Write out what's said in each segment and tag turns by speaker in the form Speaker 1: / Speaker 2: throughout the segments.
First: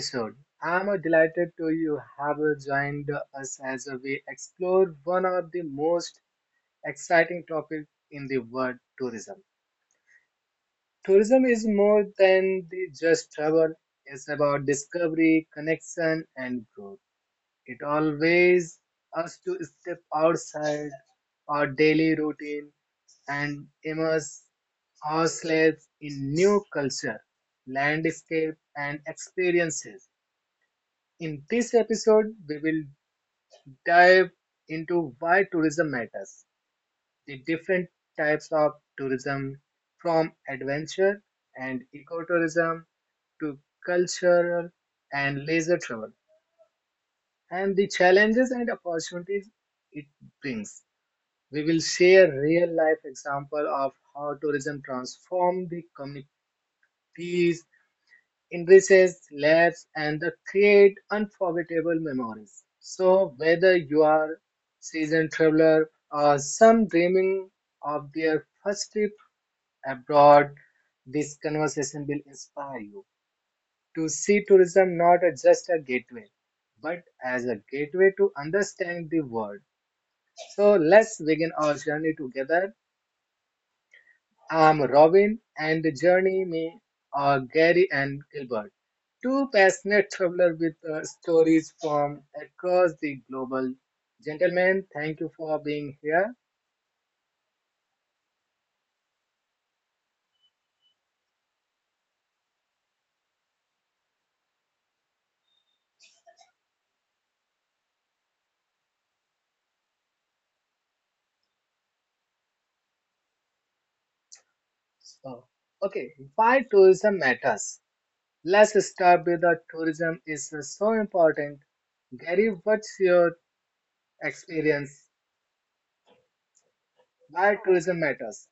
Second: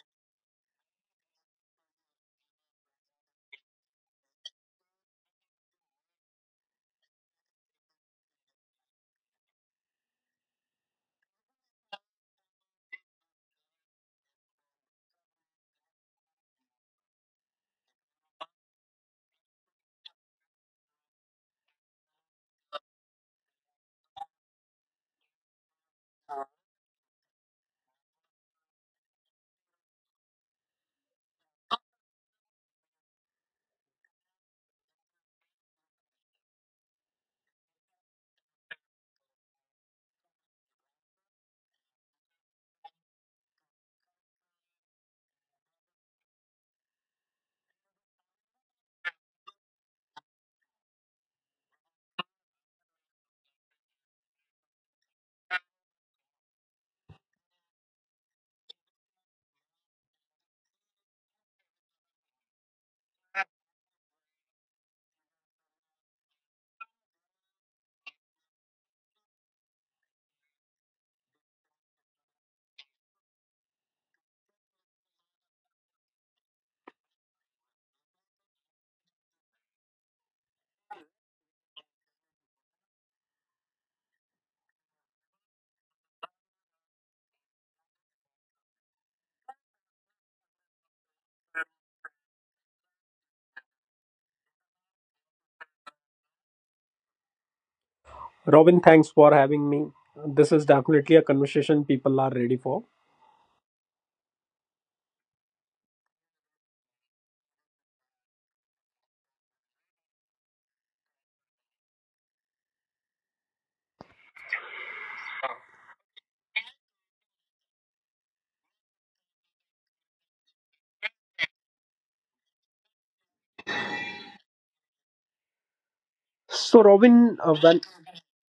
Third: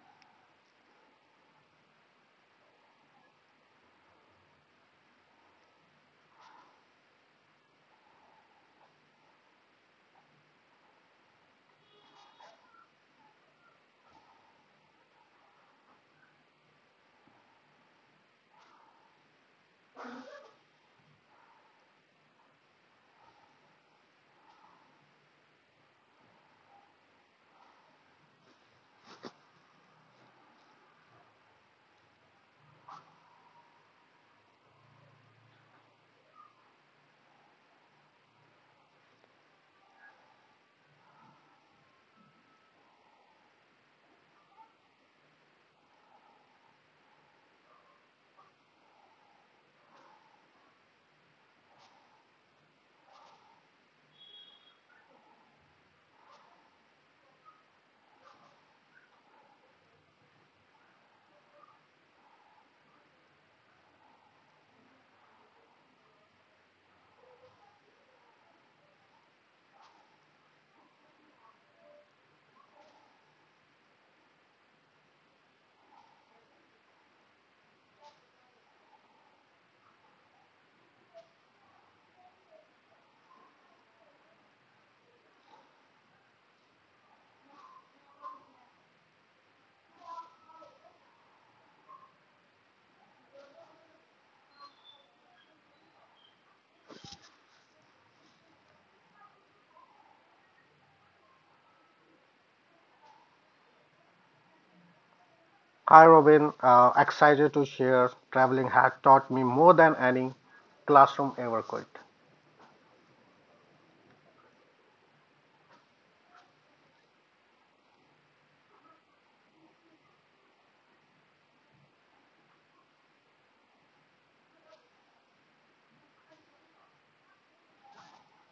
Speaker 1: episode. I'm delighted to you have joined us as we explore one of the most exciting topics in the world tourism. Tourism is more than the just travel. It's about discovery, connection and growth. It always us to step outside our daily routine and immerse ourselves in new culture, landscape, and experiences. In this episode, we will dive into why tourism matters, the different types of tourism from adventure and ecotourism to cultural and leisure travel. And the challenges and opportunities it brings. We will share real life example of how tourism transforms the communities, enriches lives, and the create unforgettable memories. So whether you are seasoned traveler or some dreaming of their first trip abroad, this conversation will inspire you to see tourism not as just a gateway, but as a gateway to understand the world. So let's begin our journey together. I'm Robin, and journey me are Gary and Gilbert, two passionate travelers with stories from across the global. Gentlemen, thank you for being here.
Speaker 2: Robin, thanks for having me. This is definitely a conversation people are ready for.
Speaker 3: Hi Robin, excited to share. Traveling has taught me more than any classroom ever could.
Speaker 1: So, okay, why tourism matters? Let's start with the tourism is so important. Gary, what's your experience?
Speaker 2: So, Robin,
Speaker 1: Why
Speaker 2: when
Speaker 1: tourism matters?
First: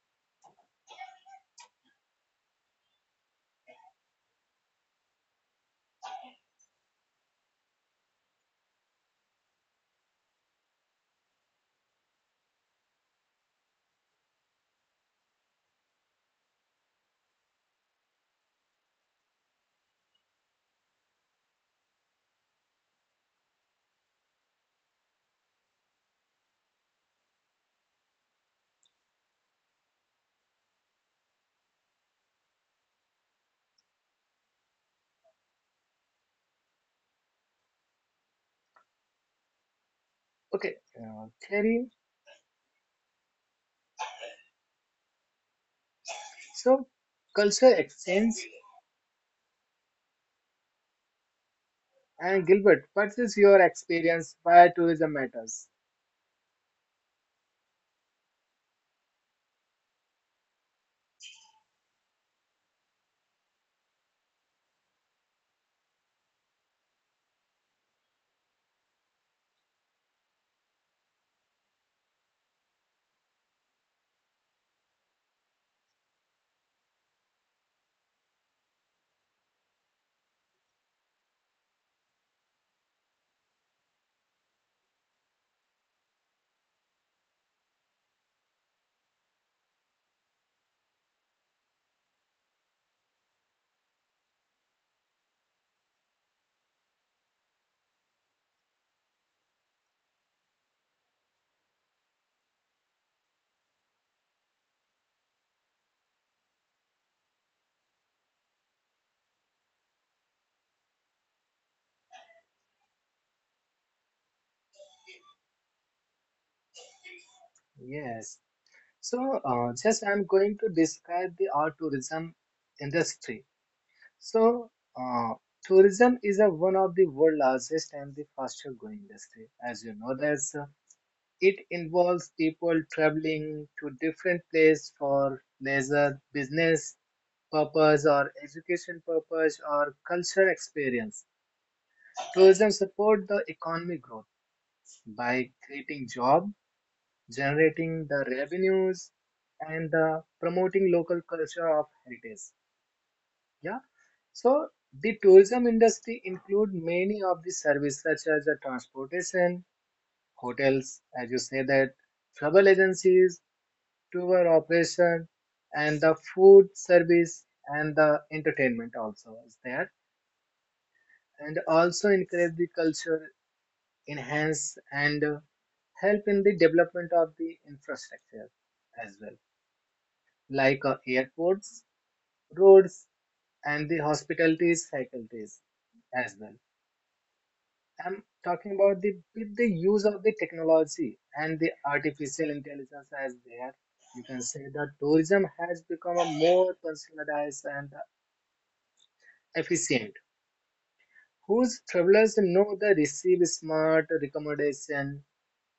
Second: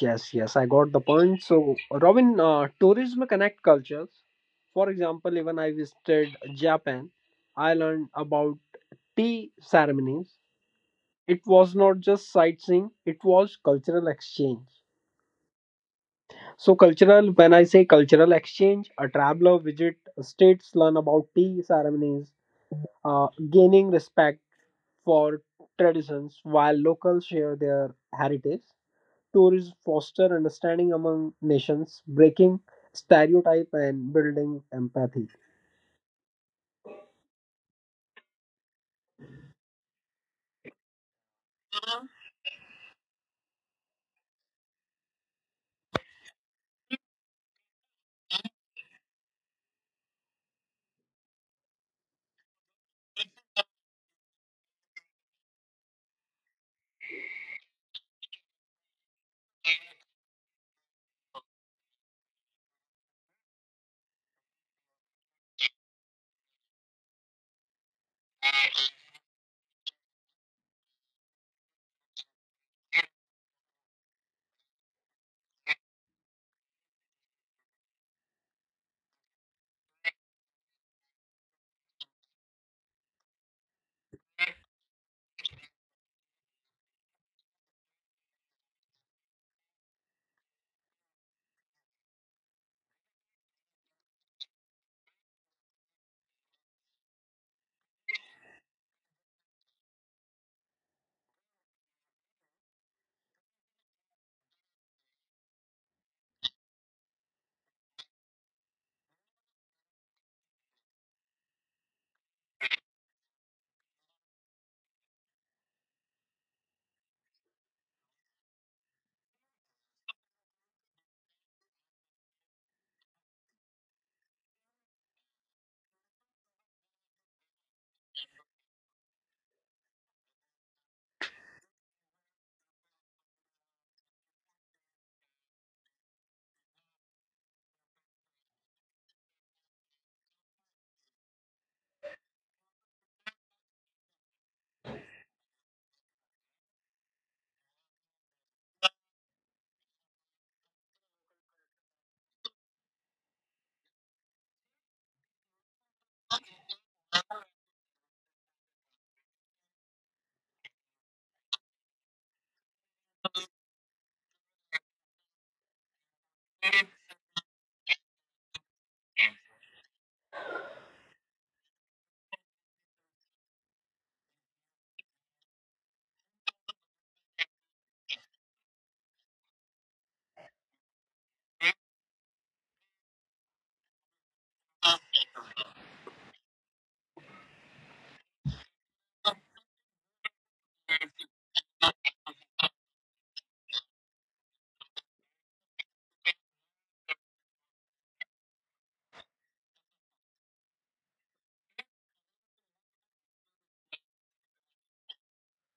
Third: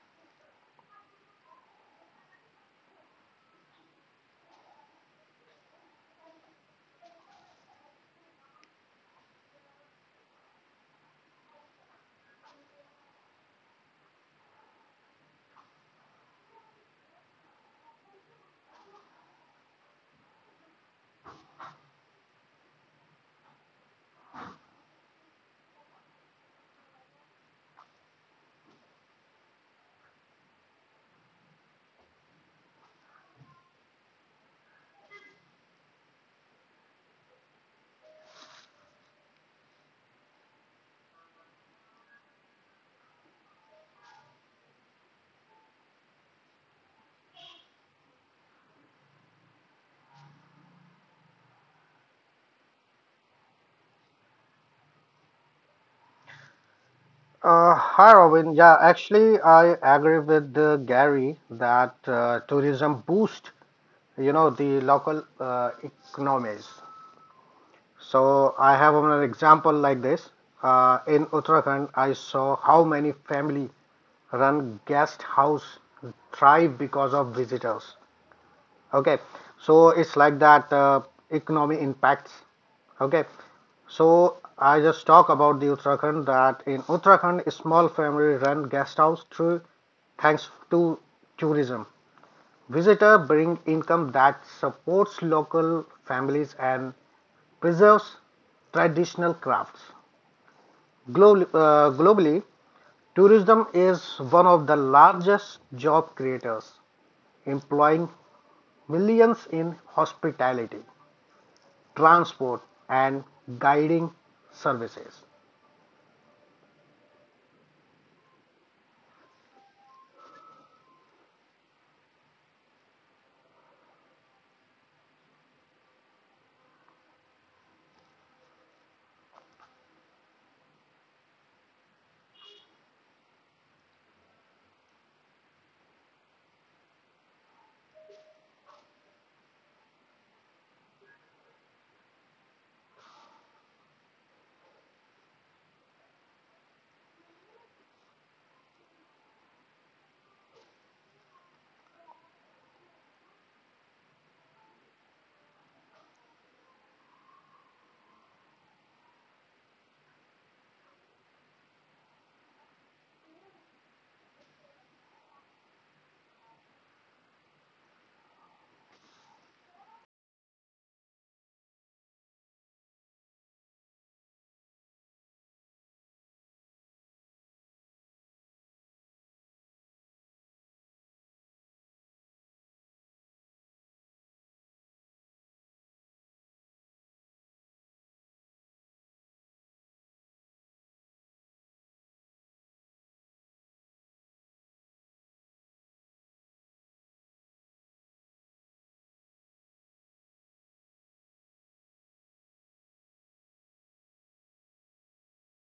Speaker 2: yes, yes, I got the point. So, Robin, tourism connect cultures. For example, even I visited Japan, I learned about tea ceremonies. It was not just sightseeing; it was cultural exchange. So, cultural. When I say cultural exchange, a traveler visit states learn about tea ceremonies, gaining respect for traditions while locals share their heritage. Tourists foster understanding among nations, breaking stereotype and building empathy.
Speaker 1: Okay, Gary, so culture exchange. And Gilbert, what is your experience why tourism matters?
Speaker 3: Hi Robin, yeah, actually I agree with Gary that tourism boost, you know, the local economies. So I have an example like this. In Uttarakhand, I saw how many family-run guest house thrive because of visitors. Okay, so it's like that economy impacts. Okay, so I just talk about the Uttarakhand that in Uttarakhand, small family run guest house through thanks to tourism. Visitor bring income that supports local families and preserves traditional crafts. Globally, tourism is one of the largest job creators, employing millions in hospitality, transport, and guiding services.
Speaker 1: Yes. So just I'm going to describe the our tourism industry. So uh, tourism is a, one of the world largest and the fastest growing industry. As you know, that's it involves people traveling to different place for leisure, business purpose, or education purpose, or cultural experience. Tourism support the economic growth by creating job generating the revenues and the promoting local culture of heritage, yeah. So the tourism industry include many of the services such as the transportation, hotels as you say that, travel agencies, tour operation, and the food service and the entertainment also is there, and also encourage the culture enhance and help in the development of the infrastructure as well, like airports, roads, and the hospitalities faculties as well. I'm talking about the with the use of the technology and the artificial intelligence as there. You can say that tourism has become a more personalized and efficient. Whose travelers know the receive smart recommendation,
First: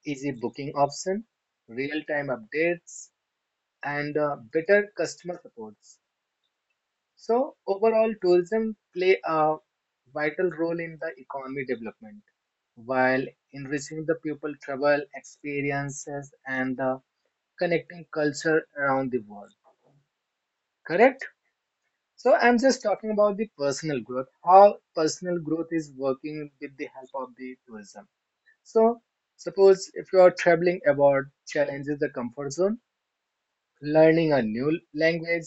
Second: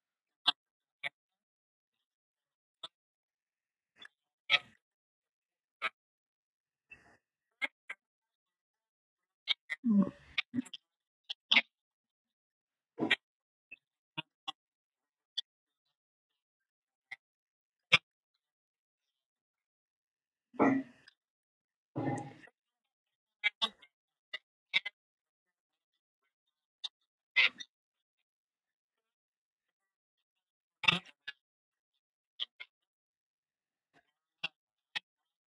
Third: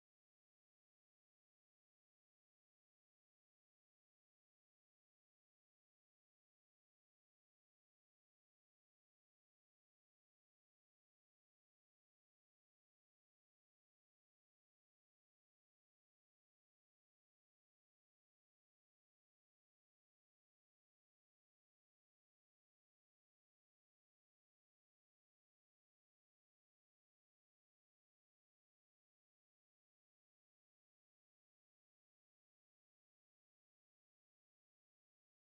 Speaker 1: easy booking option, real-time updates, and better customer support. So overall, tourism play a vital role in the economy development, while enriching the people travel experiences and the connecting culture around the world. Correct? So I'm just talking about the personal growth, how personal growth is working with the help of the tourism. So suppose if you are traveling abroad, challenges the comfort zone, learning a new language,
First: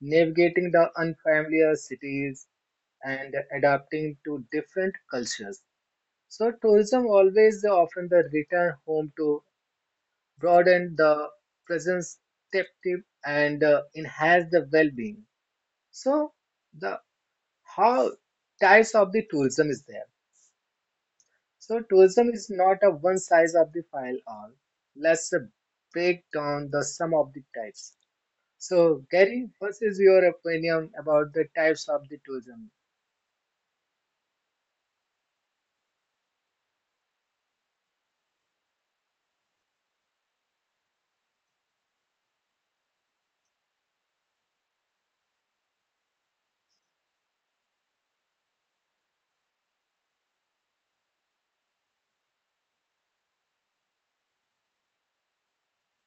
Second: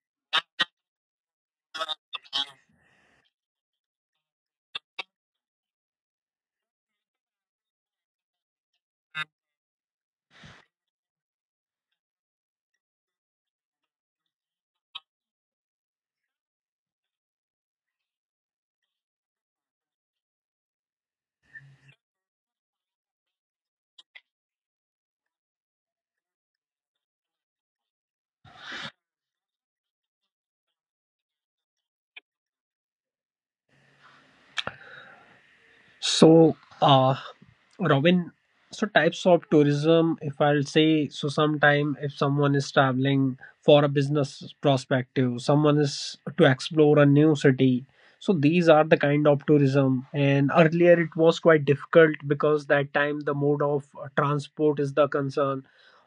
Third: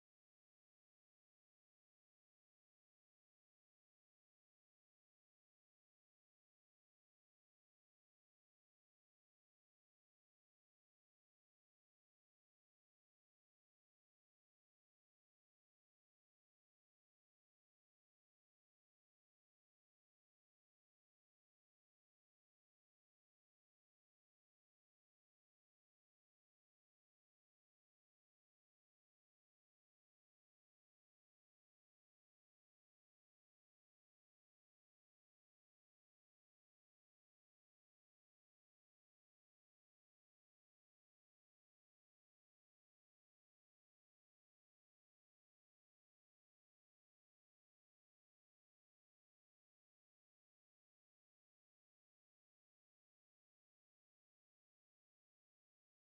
Speaker 1: navigating the unfamiliar cities and adapting to different cultures. So tourism always often the return home to broaden the presence perspective and enhance the well-being. So the how types of the tourism is there. So tourism is not a one size of the file all. Let's break down the sum of the types. So Gary, what is your opinion about the types of the tourism?
Speaker 2: So, Robin, so types of tourism, if I'll say, so sometime if someone is traveling for a business perspective, someone is to explore a new city. So these are the kind of tourism. And earlier it was quite difficult because that time the mode of transport is the concern,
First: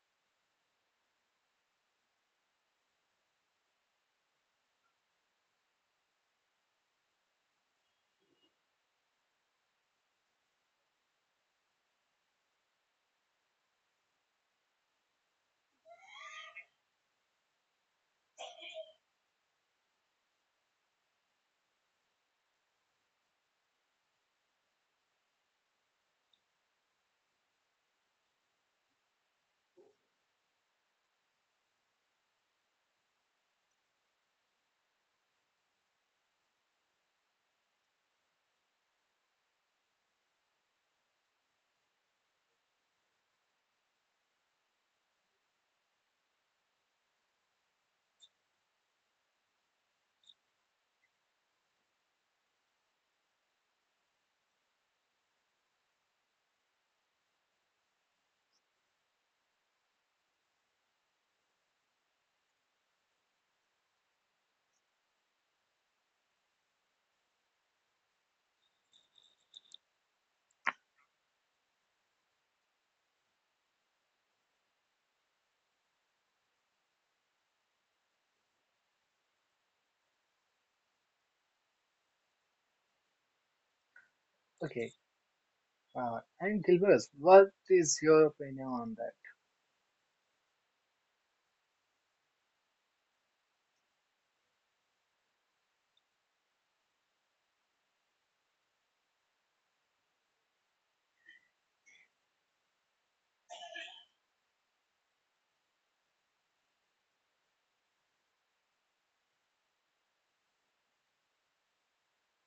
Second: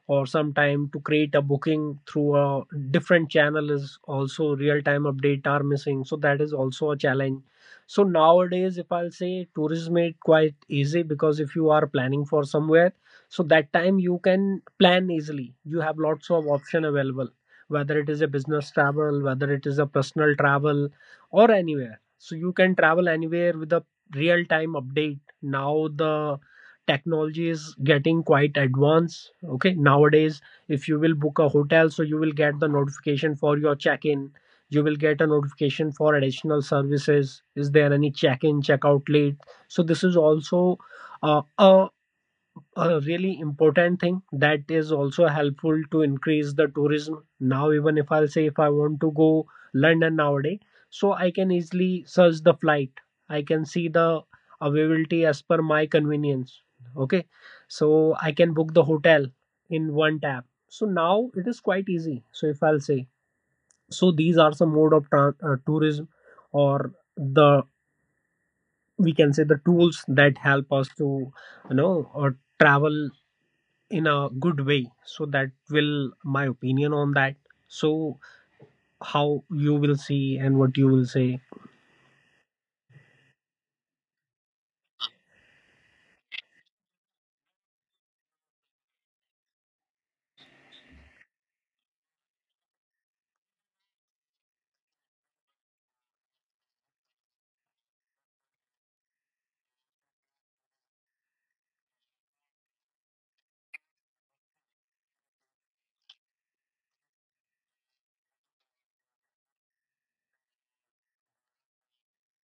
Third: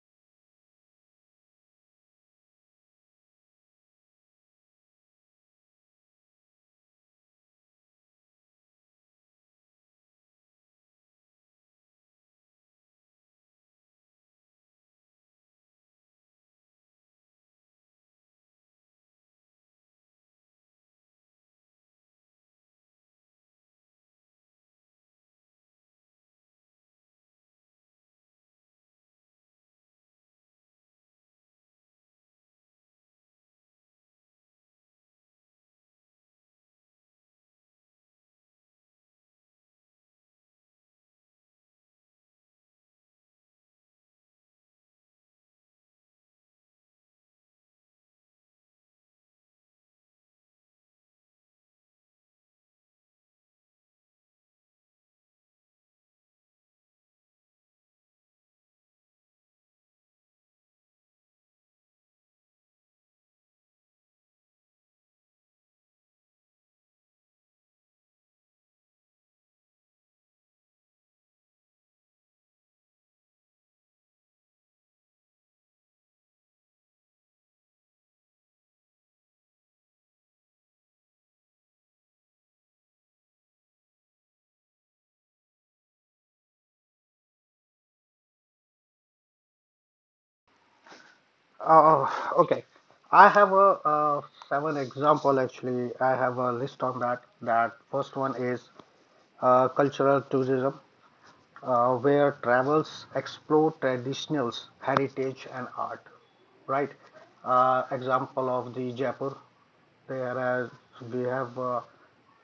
Speaker 2: or sometime to create a booking through a different channel is also real time update are missing, so that is also a challenge. So nowadays, if I'll say, tourism made quite easy, because if you are planning for somewhere, so that time you can plan easily. You have lots of option available, whether it is a business travel, whether it is a personal travel, or anywhere, so you can travel anywhere with a real time update. Now the technology is getting quite advanced. Okay, nowadays if you will book a hotel, so you will get the notification for your check in. You will get a notification for additional services, is there any check in check out late. So this is also uh, a a really important thing that is also helpful to increase the tourism. Now even if I'll say, if I want to go London nowadays, so I can easily search the flight, I can see the availability as per my convenience. Okay, so I can book the hotel in one tap. So now it is quite easy. So if I'll say, so these are some mode of tran tourism, or the, we can say, the tools that help us to, you know or travel in a good way. So that will my opinion on that. So how you will see and what you will say?
Speaker 1: Okay, and Gilbert, what is your opinion on that?
Speaker 3: Uh, okay. I have a seven example actually. I have a list on that. That first one is cultural tourism, where travels explore traditionals, heritage, and art. Right. Example of the Jaipur. There are we have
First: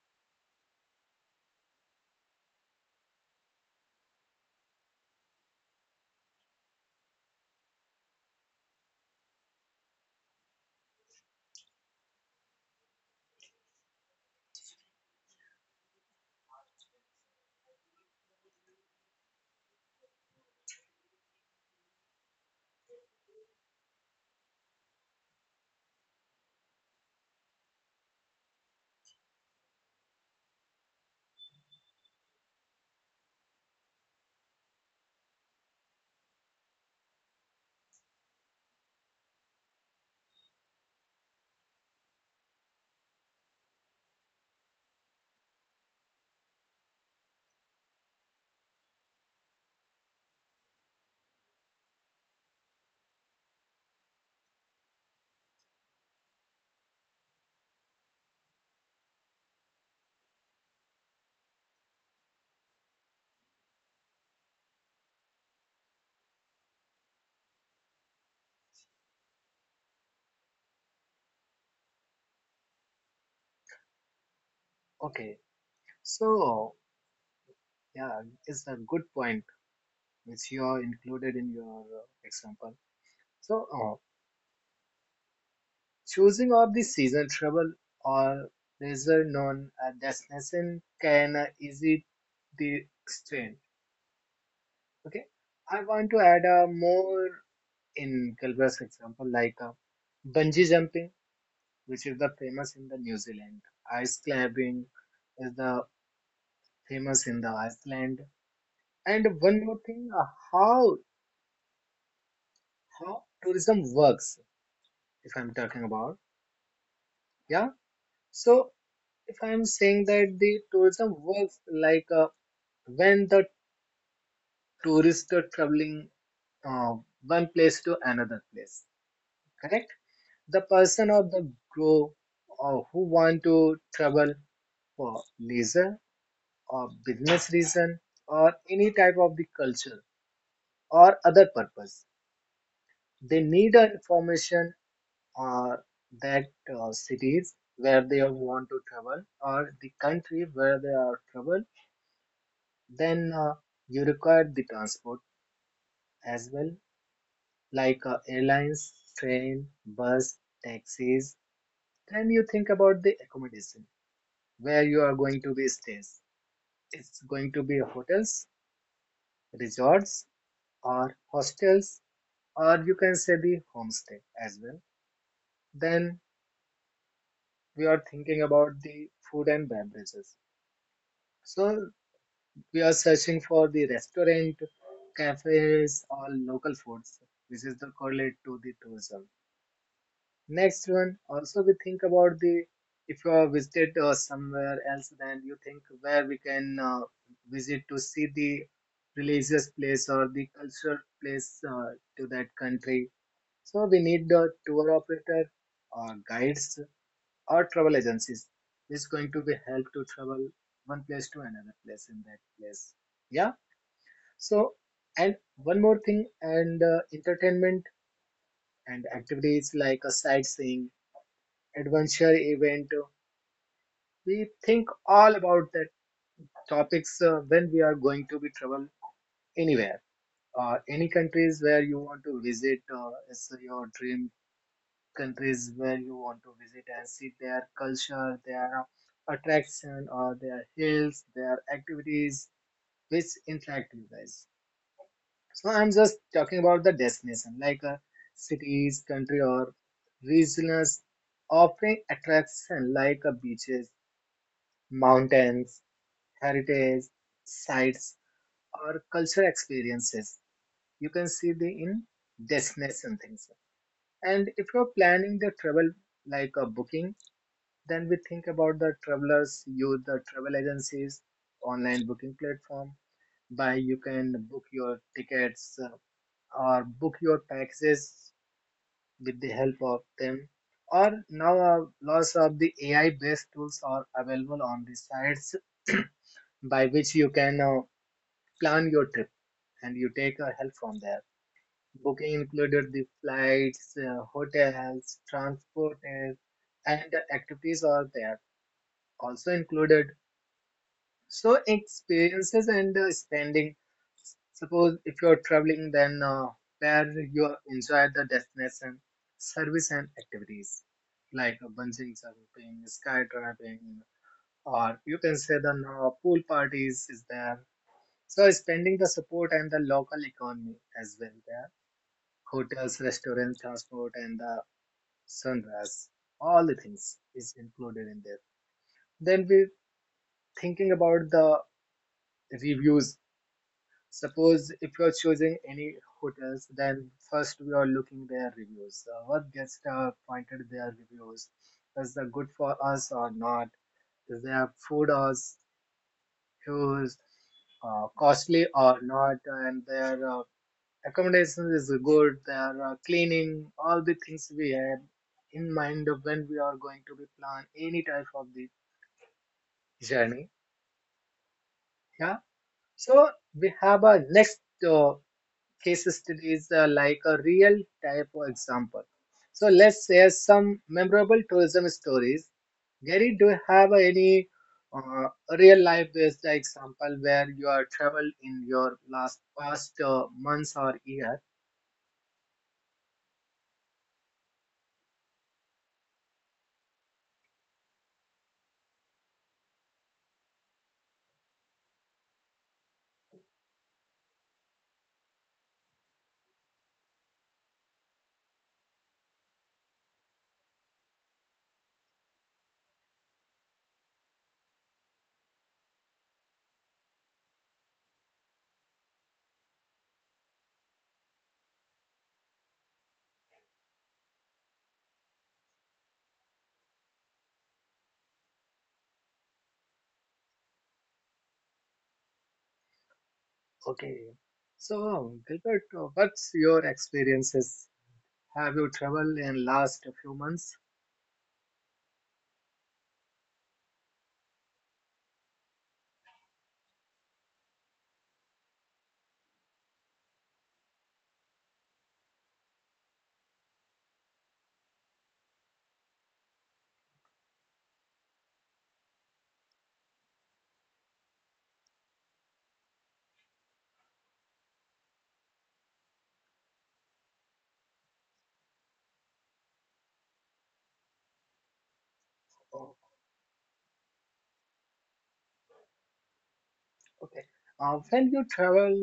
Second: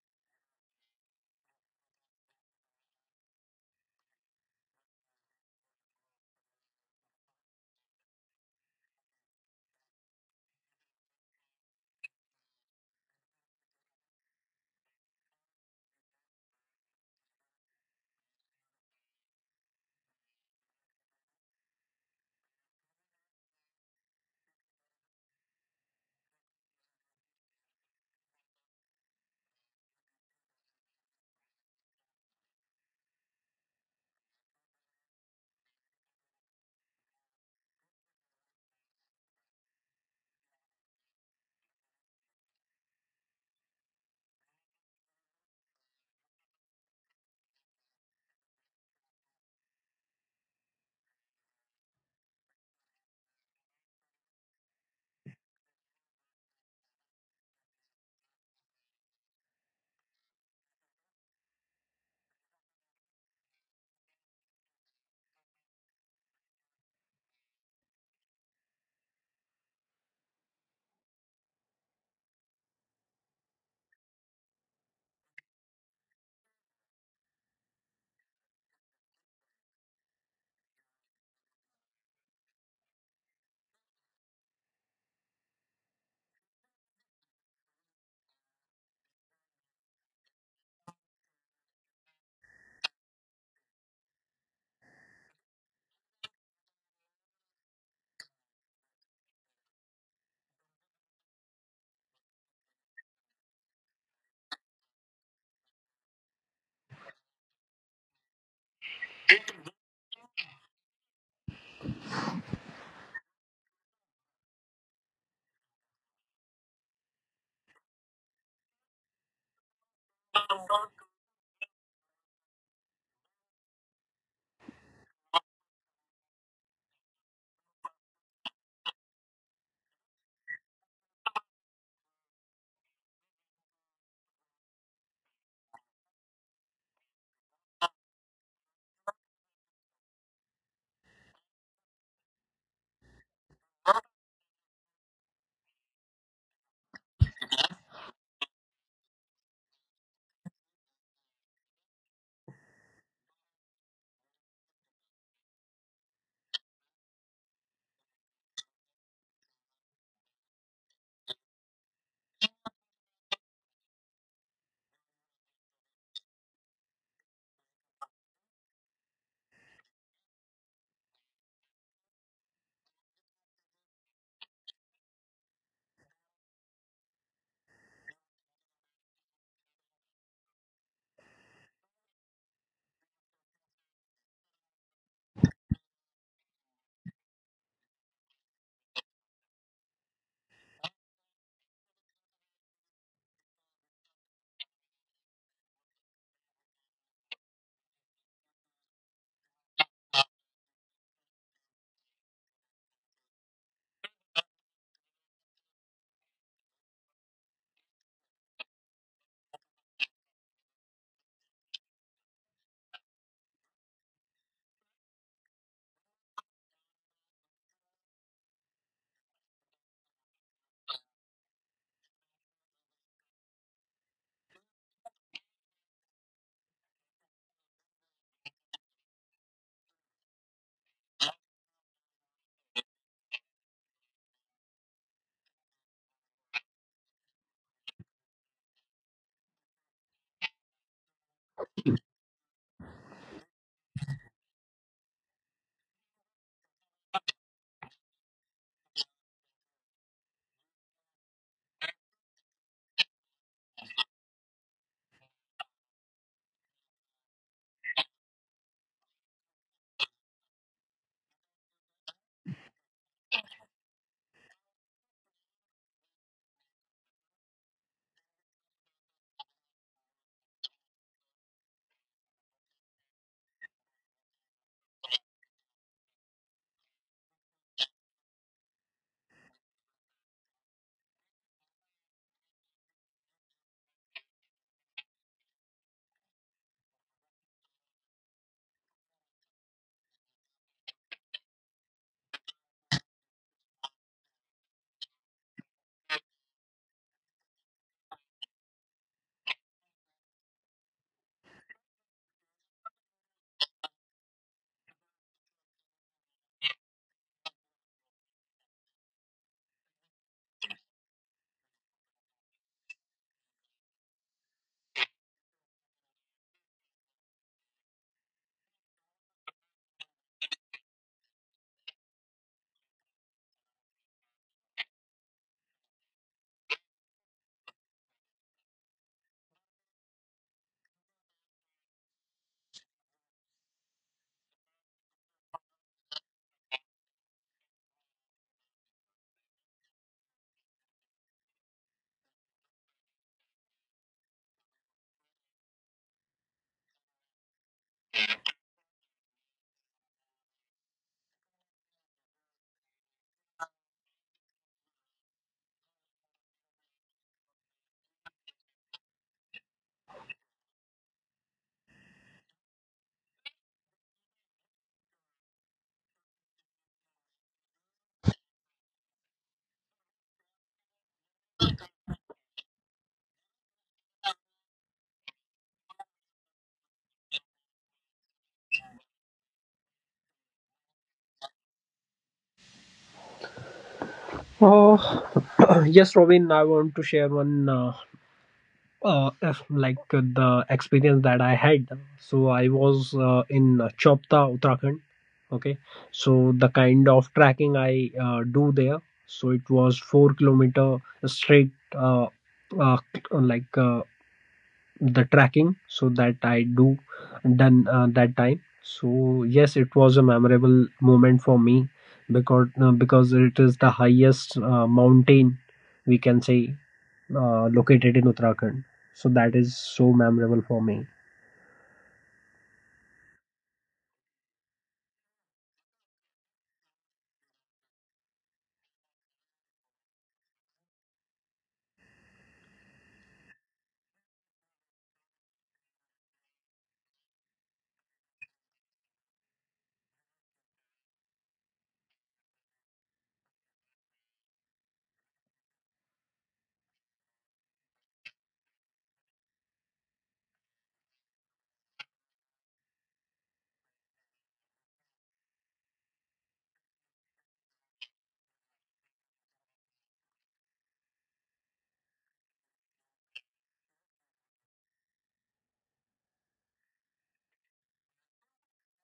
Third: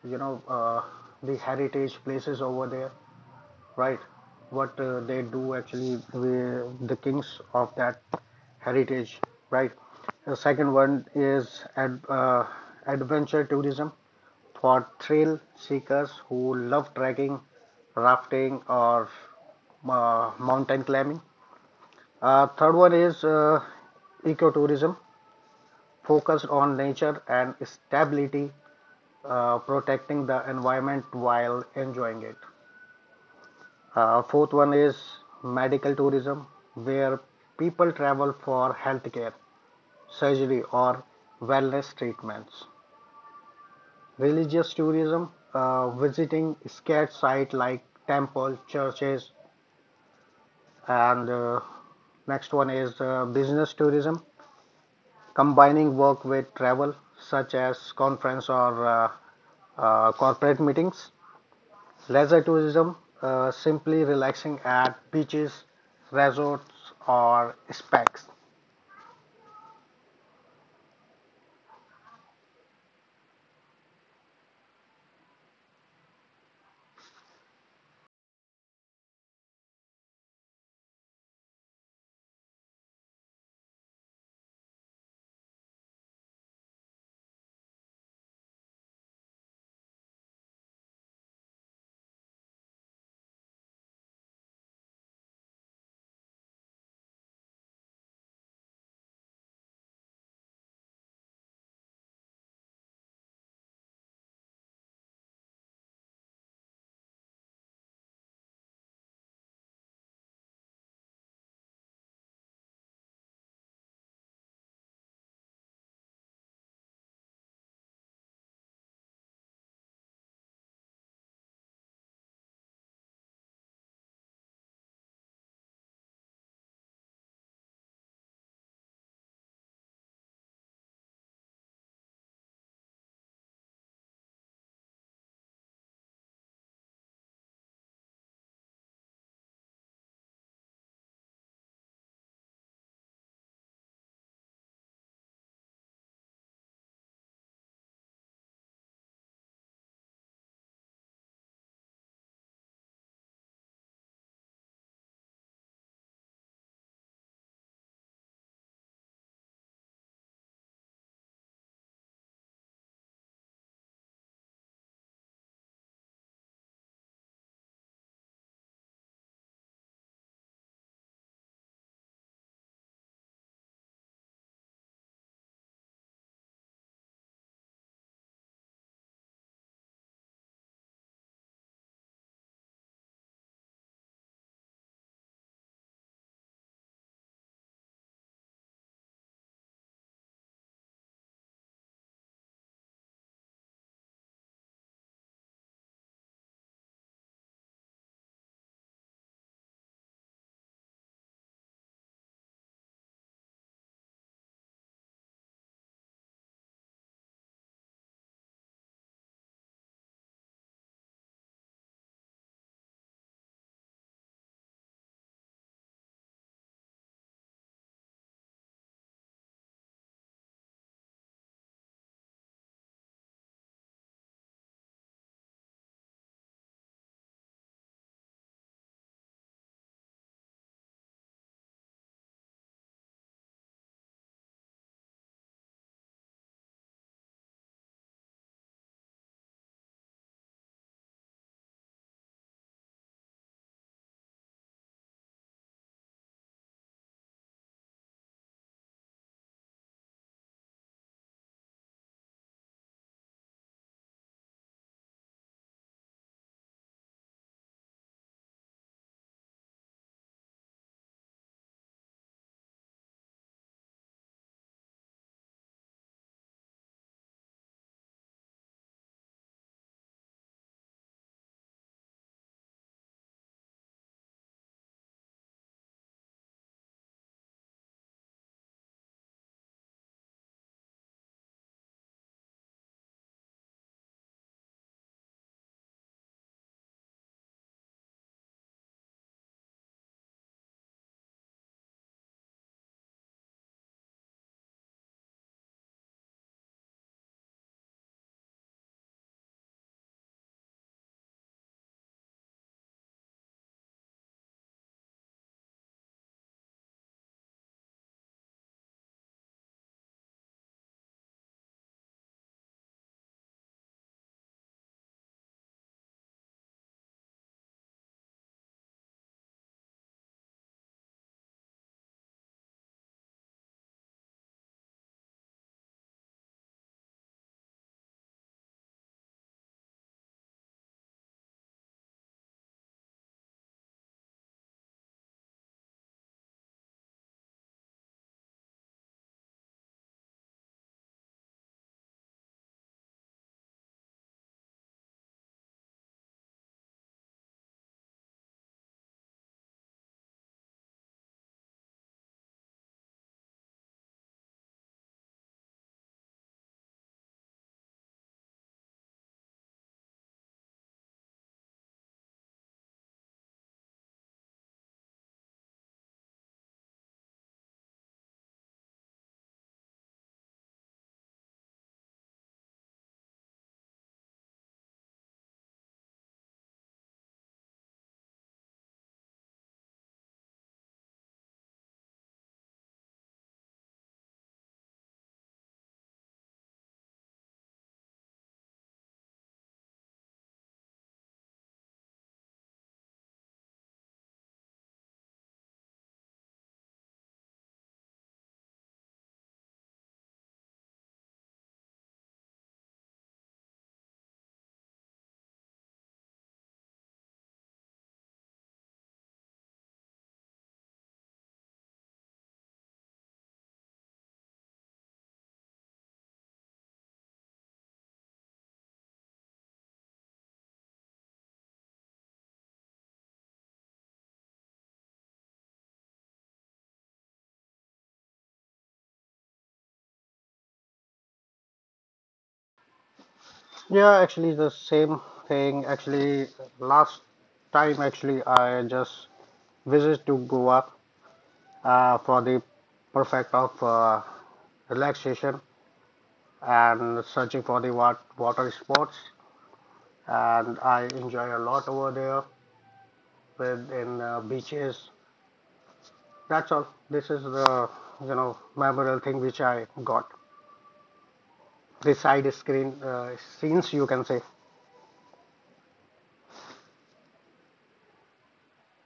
Speaker 3: you know uh, the heritage places over there. Right. What they do actually, we, the kings of that heritage, right? The second one is adventure tourism for thrill seekers who love trekking, rafting, or mountain climbing. Third one is ecotourism focused on nature and stability, protecting the environment while enjoying it. Fourth one is medical tourism, where people travel for healthcare, surgery, or wellness treatments. Religious tourism, visiting sacred sites like temples, churches, and next one is business tourism, combining work with travel, such as conference or corporate meetings. Leisure tourism, simply relaxing at beaches, resorts, or specs.
Speaker 1: Okay, so yeah, it's a good point which you are included in your example. So choosing of the season travel or lesser known destination can easy the strain. Okay, I want to add a more in Gilbert's example like bungee jumping, which is the famous in the New Zealand, ice climbing is the famous in the Iceland. And one more thing, how how tourism works, if I'm talking about, yeah. So if I'm saying that the tourism works like when the tourists are traveling uh, one place to another place, correct? The person or the group or who want to travel for leisure or business reason or any type of the culture or other purpose, they need a information uh, that cities where they want to travel or the country where they are travel, then you require the transport as well, like airlines, train, bus, taxis. Then you think about the accommodation where you are going to be stays. It's going to be hotels, resorts, or hostels, or you can say the homestay as well. Then we are thinking about the food and beverages. So we are searching for the restaurant, cafes, or local foods, which is the correlate to the tourism. Next one, also we think about the if you have visited somewhere else, then you think where we can visit to see the religious place or the cultural place to that country. So we need a tour operator or guides or travel agencies. This is going to be help to travel one place to another place in that place. Yeah. So, and one more thing, and entertainment and activities like a sightseeing, adventure event, we think all about that topics when we are going to be travel anywhere. Any countries where you want to visit is your dream countries where you want to visit and see their culture, their attraction, or their hills, their activities, which interact you guys. So I'm just talking about the destination, like cities, country, or regions offering attraction like beaches, mountains, heritage sites, or cultural experiences. You can see the in destination things. And if you're planning the travel like a booking, then we think about the travelers, use the travel agencies, online booking platform. By you can book your tickets or book your packages with the help of them or now lots of the ai based tools are available on the sites by which you can plan your trip and you take help from there, booking included the flights, hotels transport, and the activities are there also included. So experiences and spending. Suppose if you're traveling, then where you enjoy the destination, service and activities like bungee jumping, skydiving, or you can say the pool parties is there. So spending the support and the local economy as well there. Hotels, restaurants, transport, and the sunrise. All the things is included in there. Then we thinking about the reviews. Suppose if you're choosing any hotels, then first we are looking their reviews. What guest pointed their reviews? Is that good for us or not? Is their food or shoes costly or not? And their accommodation is good. Their cleaning, all the things we have in mind of when we are going to be plan any type of the journey. Yeah. So we have a next. Uh, Case studies like a real type of example. So let's share some memorable tourism stories. Gary, do you have any uh, real life based example where you are traveled in your last past months or year?
Speaker 2: Oh, yes, Robin, I want to share one, like the experience that I had. So I was in Chopta, Uttarakhand. Okay, so the kind of tracking I do there. So it was 4 km kilometer straight, uh, like the tracking. So that I do done that time. So yes, it was a memorable moment for me, because it is the highest mountain, we can say, located in Uttarakhand. So that is so memorable for me.
Speaker 1: Okay. So Gilbert, what's your experiences? Have you traveled in last few months?
Speaker 3: Yeah, actually the same thing. Actually, last time actually I just visit to Goa for the perfect of relaxation and searching for the water sports. And I enjoy a lot over there with in beaches. That's all. This is the you know memorable thing which I got. The side screen scenes you can say.
Speaker 1: Okay. When you travel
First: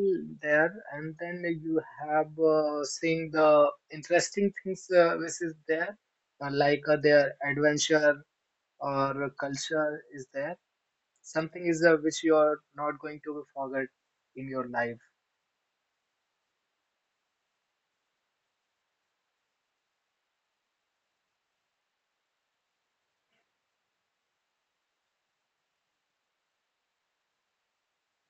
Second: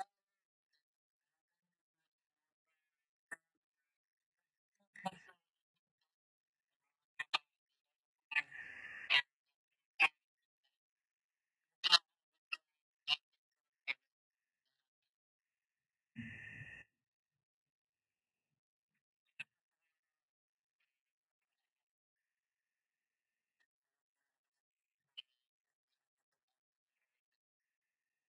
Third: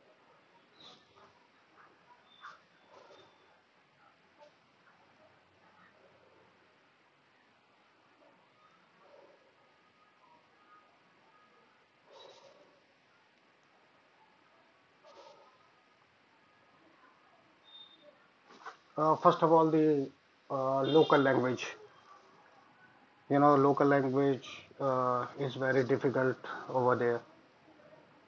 Speaker 1: there and then you have seen the interesting things which is there, like their adventure or culture is there. Something is which you are not going to forget in your life.
Speaker 3: First of all, the local language. You know, local language is very difficult over there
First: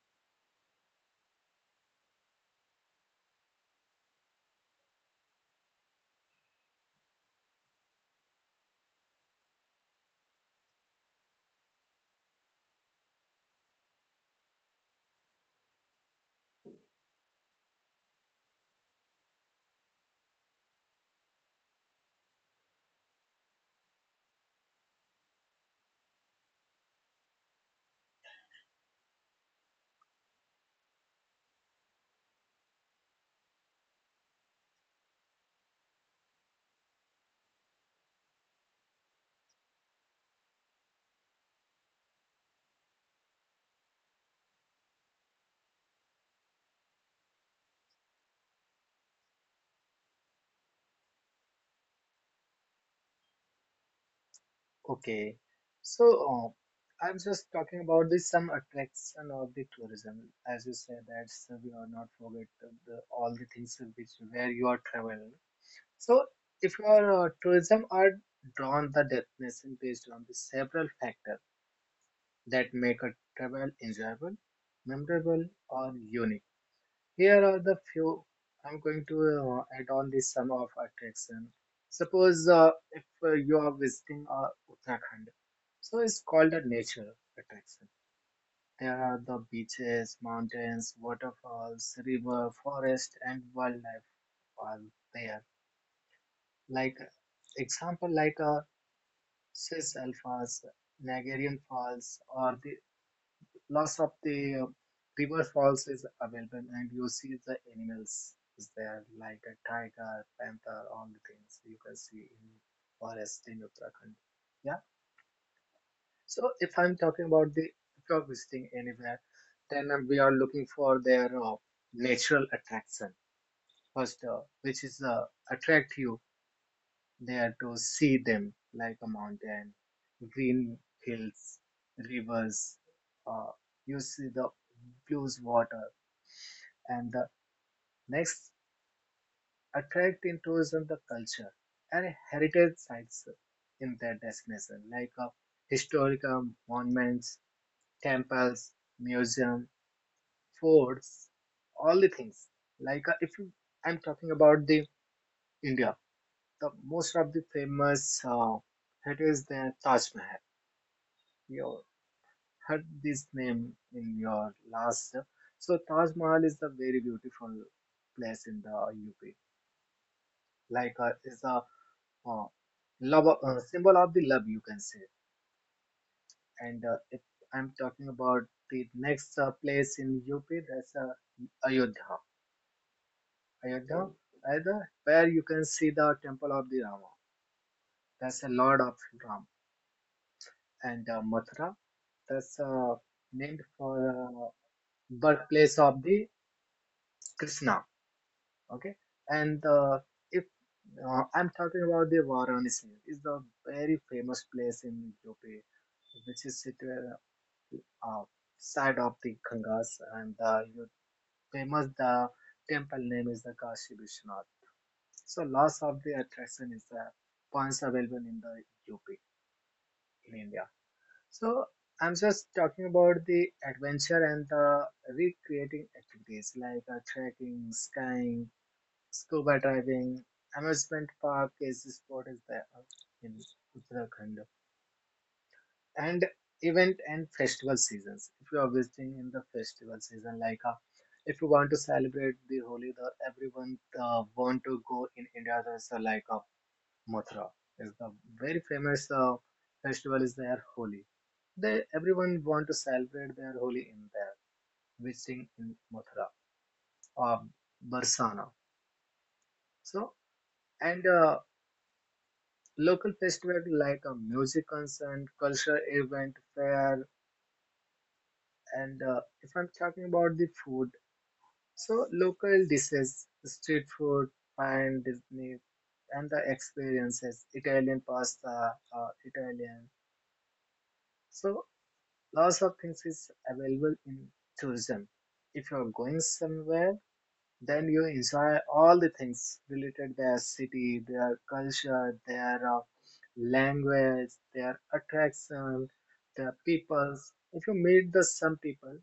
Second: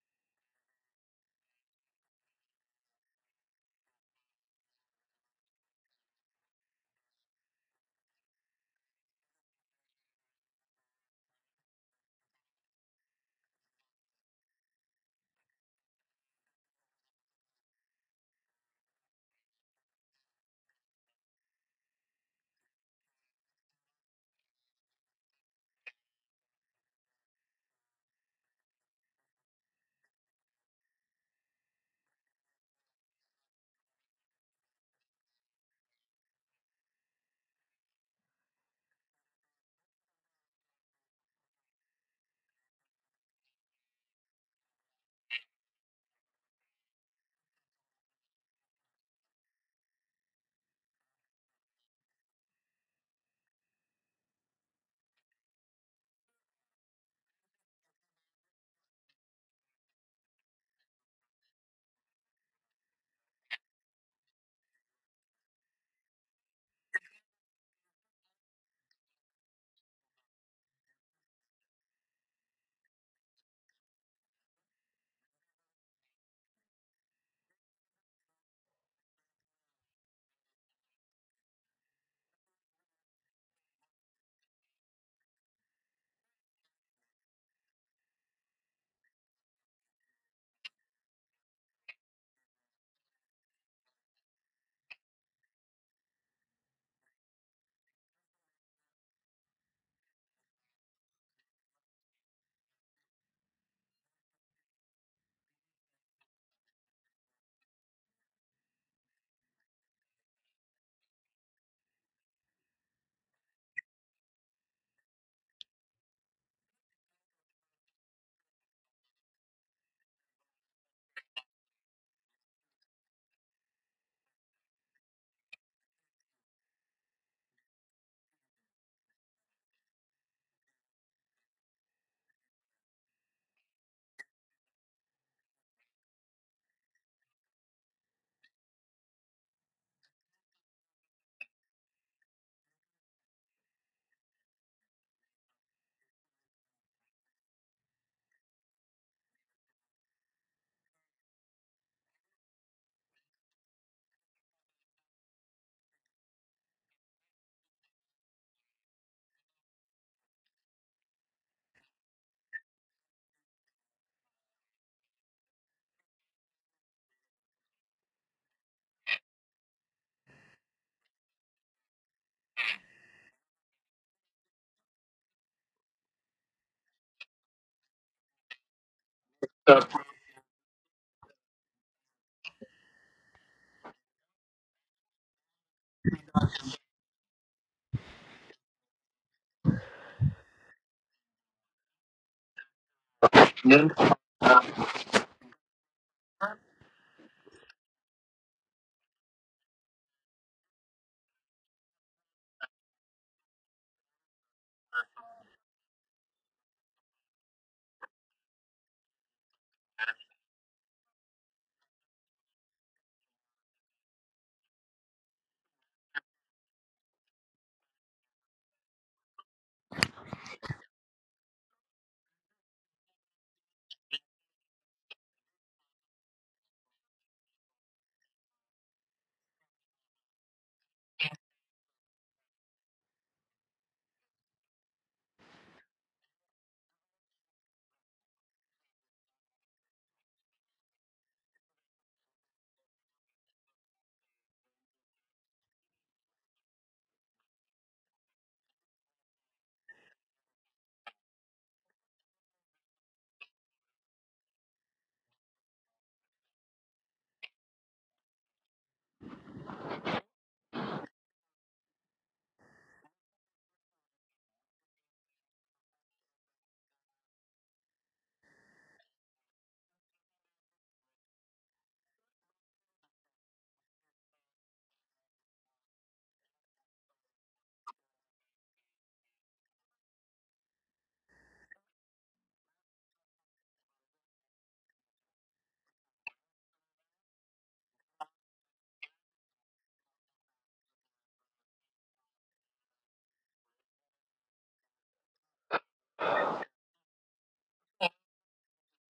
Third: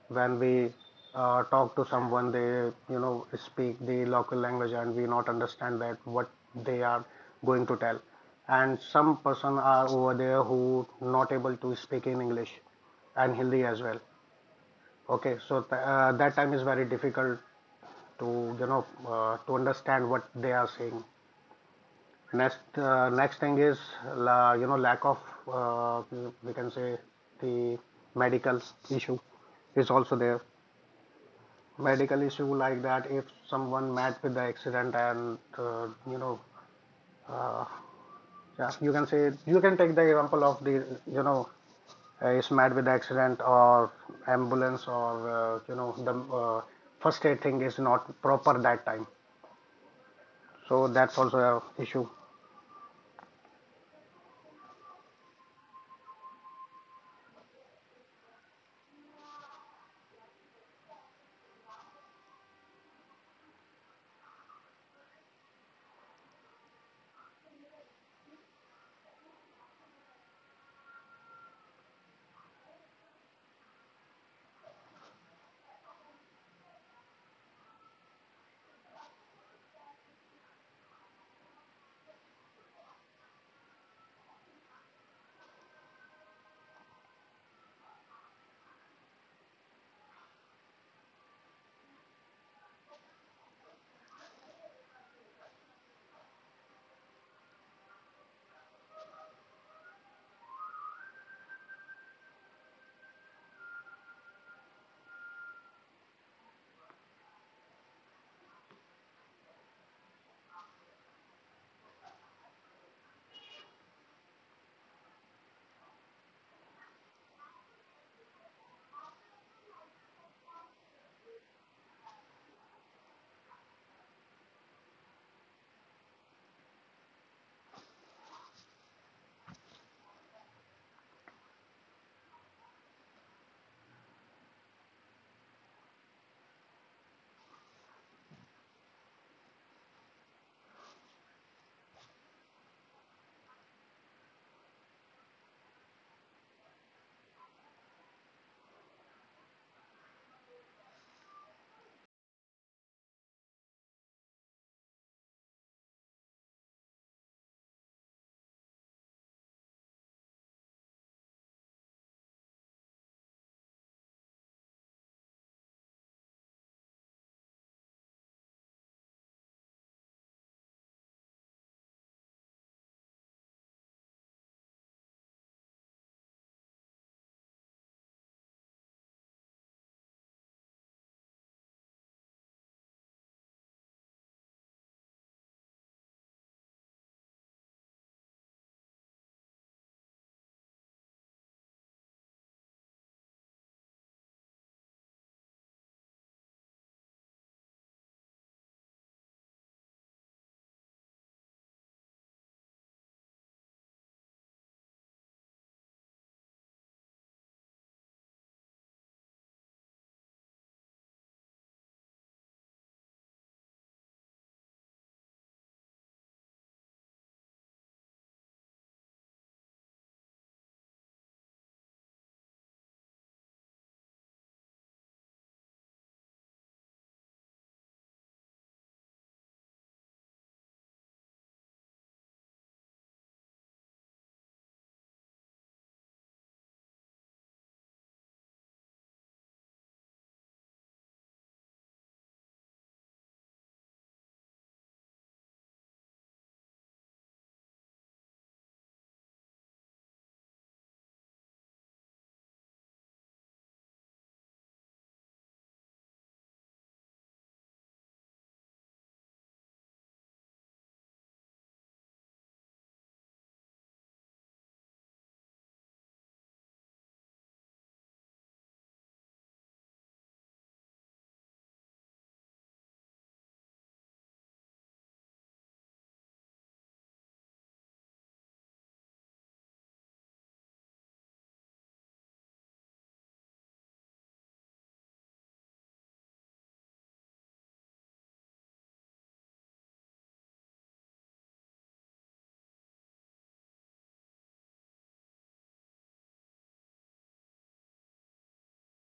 Speaker 3: when we talk to someone, they you know speak the local language and we not understand that what they are going to tell, and some person are over there who not able to speak in english and hindi as well. Okay, so that time is very difficult to you know to understand what they are saying. Next next thing is you know lack of uh, we can say the medical issue is also there. Medical issue like that if someone met with the accident and you know, uh, yeah, you can say you can take the example of the you know is met with the accident or ambulance or you know the first aid thing is not proper that time, so that's also a issue.
Speaker 1: Okay. So I'm just talking about this some attraction of the tourism, as you said that so we are not forget all the things which where you are traveling. So, if your tourism are drawn the destination based on the several factors that make a travel enjoyable, memorable, or unique. Here are the few I'm going to add on the sum of attraction. Suppose if you are visiting Uttarakhand, so it's called a nature attraction. There are the beaches, mountains, waterfalls, river, forest, and wildlife are there. Like example, like a cis Falls, Niagara Falls, or the loss of the river falls is available, and you see the animals is there like a tiger, panther, all the things you can see in forest in Uttarakhand. Yeah. So if I'm talking about the if you're visiting anywhere, then we are looking for their natural attraction first, which is attract you there to see them like a mountain, green hills, rivers. Uh, you see the blue water, and the next attract in tourism the culture and heritage sites in their destination, like historical monuments, temples, museum, forts, all the things. Like if you, I'm talking about the India, the most of the famous it is the Taj Mahal. You. Heard this name in your last. So Taj Mahal is a very beautiful place in the UP. Like it's a uh, love symbol of the love, you can say. And if I'm talking about the next place in UP, that's Ayodhya. Ayodhya, either where you can see the temple of the Rama. That's the Lord of Ram. And Mathura, that's named for birthplace of the Krishna. Okay. and if I'm talking about the Varanasi is the very famous place in UP, which is situated uh, side of the Gangas. And You famous the temple name is the Kashi Vishwanath. So lots of the attraction is the points available in the UP in India. So I'm just talking about the adventure and the recreating activities like trekking, skiing, scuba diving, amusement park is a sport is there in Uttarakhand, and event and festival seasons. If you are visiting in the festival season, like, if you want to celebrate the Holi, the everyone want to go in India. There's like, Mathura is the very famous festival is their Holi. They everyone want to celebrate their Holi in there, visiting in Mathura or Barsana. So and local festivals like a music concert, cultural event, fair, and if I'm talking about the food, so local dishes, street food, fine Disney, and the experiences, Italian pasta, Italian. So lots of things is available in tourism. If you're going somewhere, then you enjoy all the things related their city, their culture, their language, their attraction, their peoples. If you meet the some people,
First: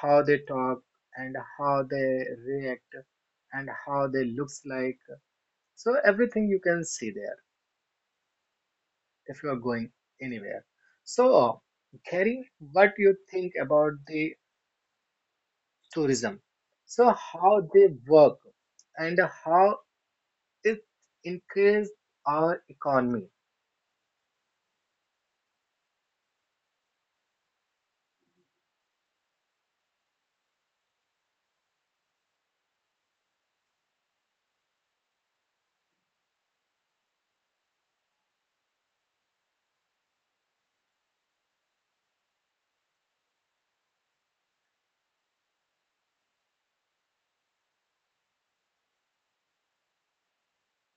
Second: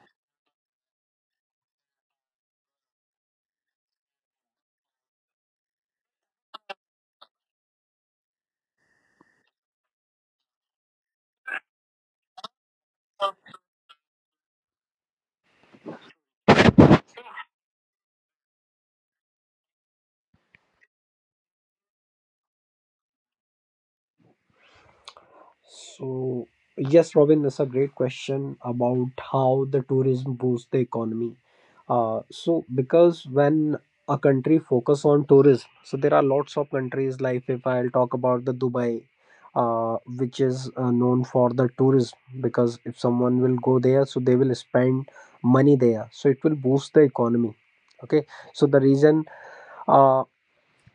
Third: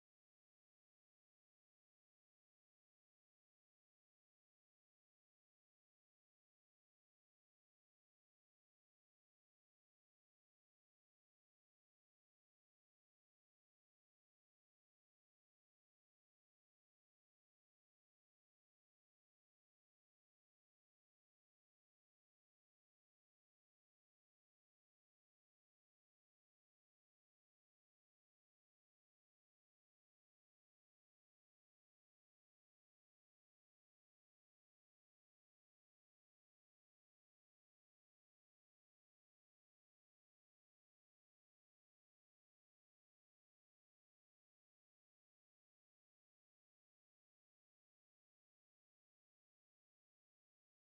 Speaker 1: how they talk and how they react and how they looks like, so everything you can see there if you are going anywhere. So, Gary, what you think about the tourism? So how they work and how it increased our economy?
Speaker 2: So, yes, Robin, that's a great question about how the tourism boosts the economy. So, because when a country focus on tourism, so there are lots of countries, like if I'll talk about the Dubai, which is known for the tourism, because if someone will go there, so they will spend money there. So it will boost the economy. Okay, so the reason, uh,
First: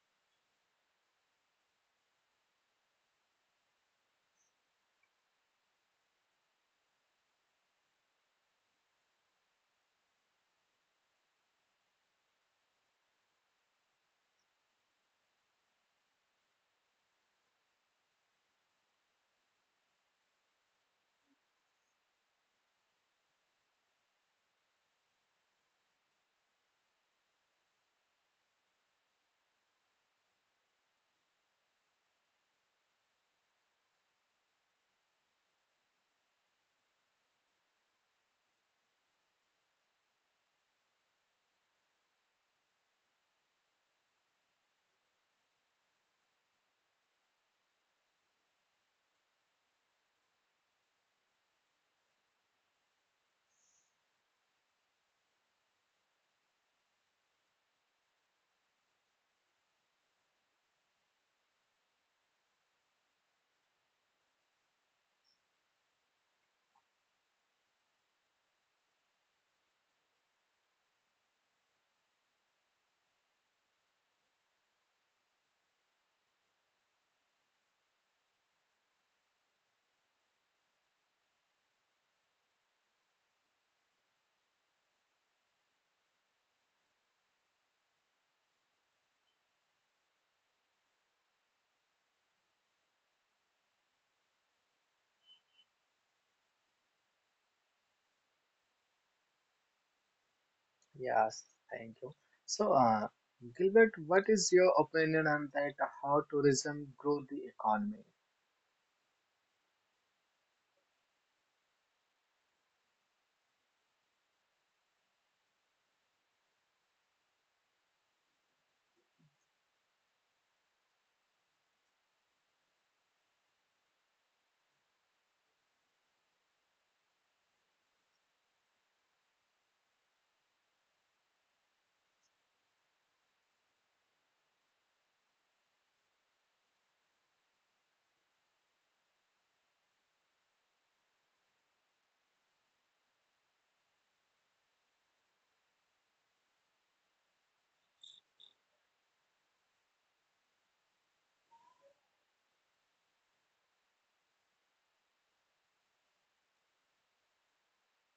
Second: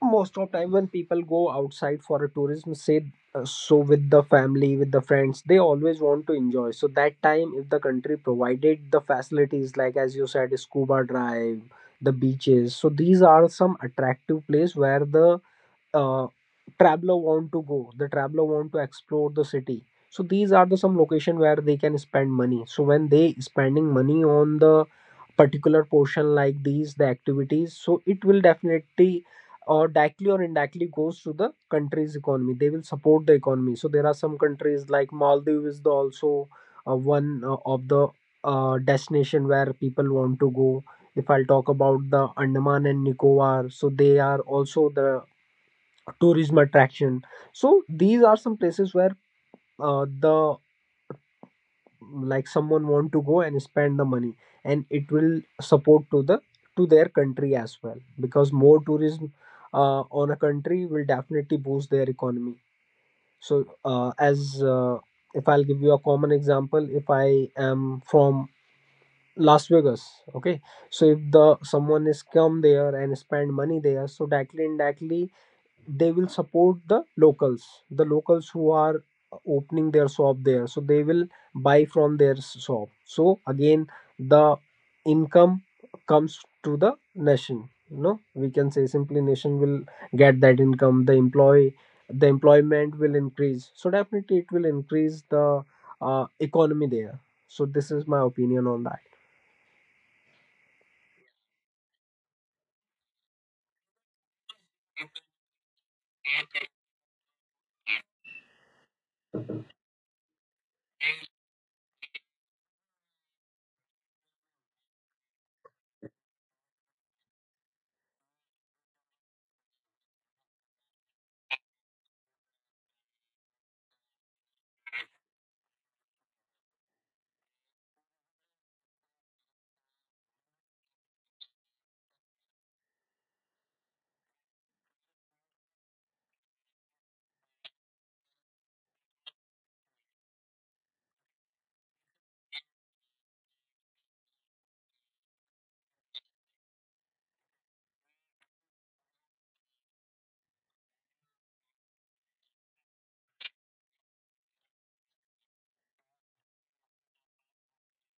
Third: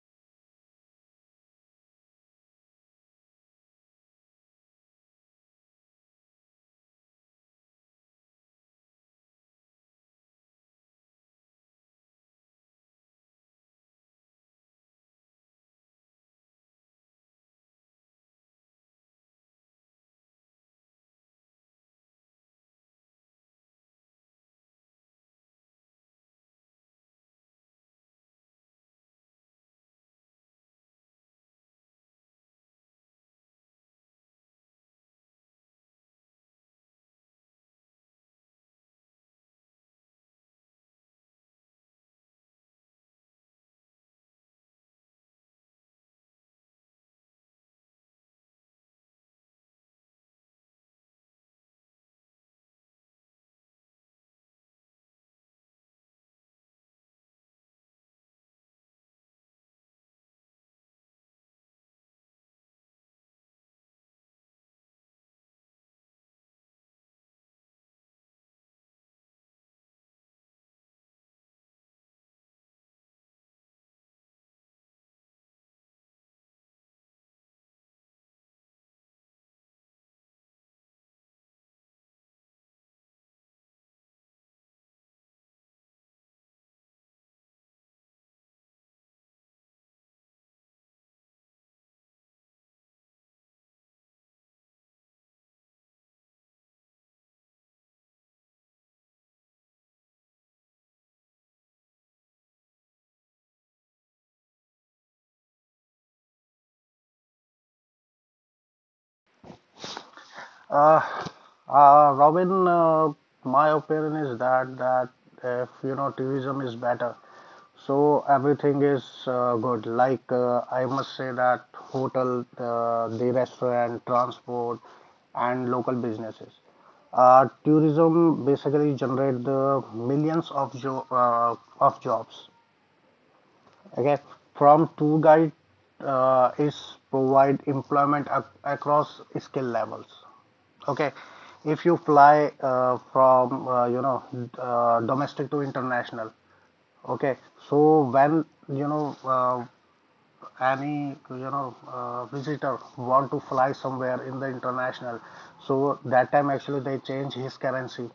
Speaker 2: most of time when people go outside for a tourism, say, so with the family, with the friends, they always want to enjoy. So that time if the country provided the facilities, like as you said, scuba drive, the beaches. So these are some attractive place where the uh, traveler want to go, the traveler want to explore the city. So these are the some location where they can spend money. So when they spending money on the particular portion, like these the activities, so it will definitely, or directly or indirectly, goes to the country's economy. They will support the economy. So there are some countries like Maldives is the also one of the destination where people want to go. If I'll talk about the Andaman and Nicobar, so they are also the tourism attraction. So these are some places where the, like someone want to go and spend the money, and it will support to the, to their country as well, because more tourism on a country will definitely boost their economy. So as, if I'll give you a common example, if I am from Las Vegas. Okay, so if the, someone is come there and spend money there, so directly indirectly they will support the locals, the locals who are opening their shop there. So they will buy from their shop. So again the income comes to the nation, we can say simply nation will get that income. The employee the employment will increase. So definitely it will increase the economy there. So this is my opinion on that.
Speaker 1: Yes, thank you. So, Gilbert, what is your opinion on that? How tourism grow the economy?
Speaker 3: Uh, Robin, my opinion is that if you know tourism is better, so everything is good. Like I must say that hotel, the restaurant, transport, and local businesses. Tourism basically generate the millions of jobs. Okay, from tour guide is provide employment across skill levels. Okay, if you fly from domestic to international. Okay, so when you know visitor want to fly somewhere in the international, so that time actually they change his currency,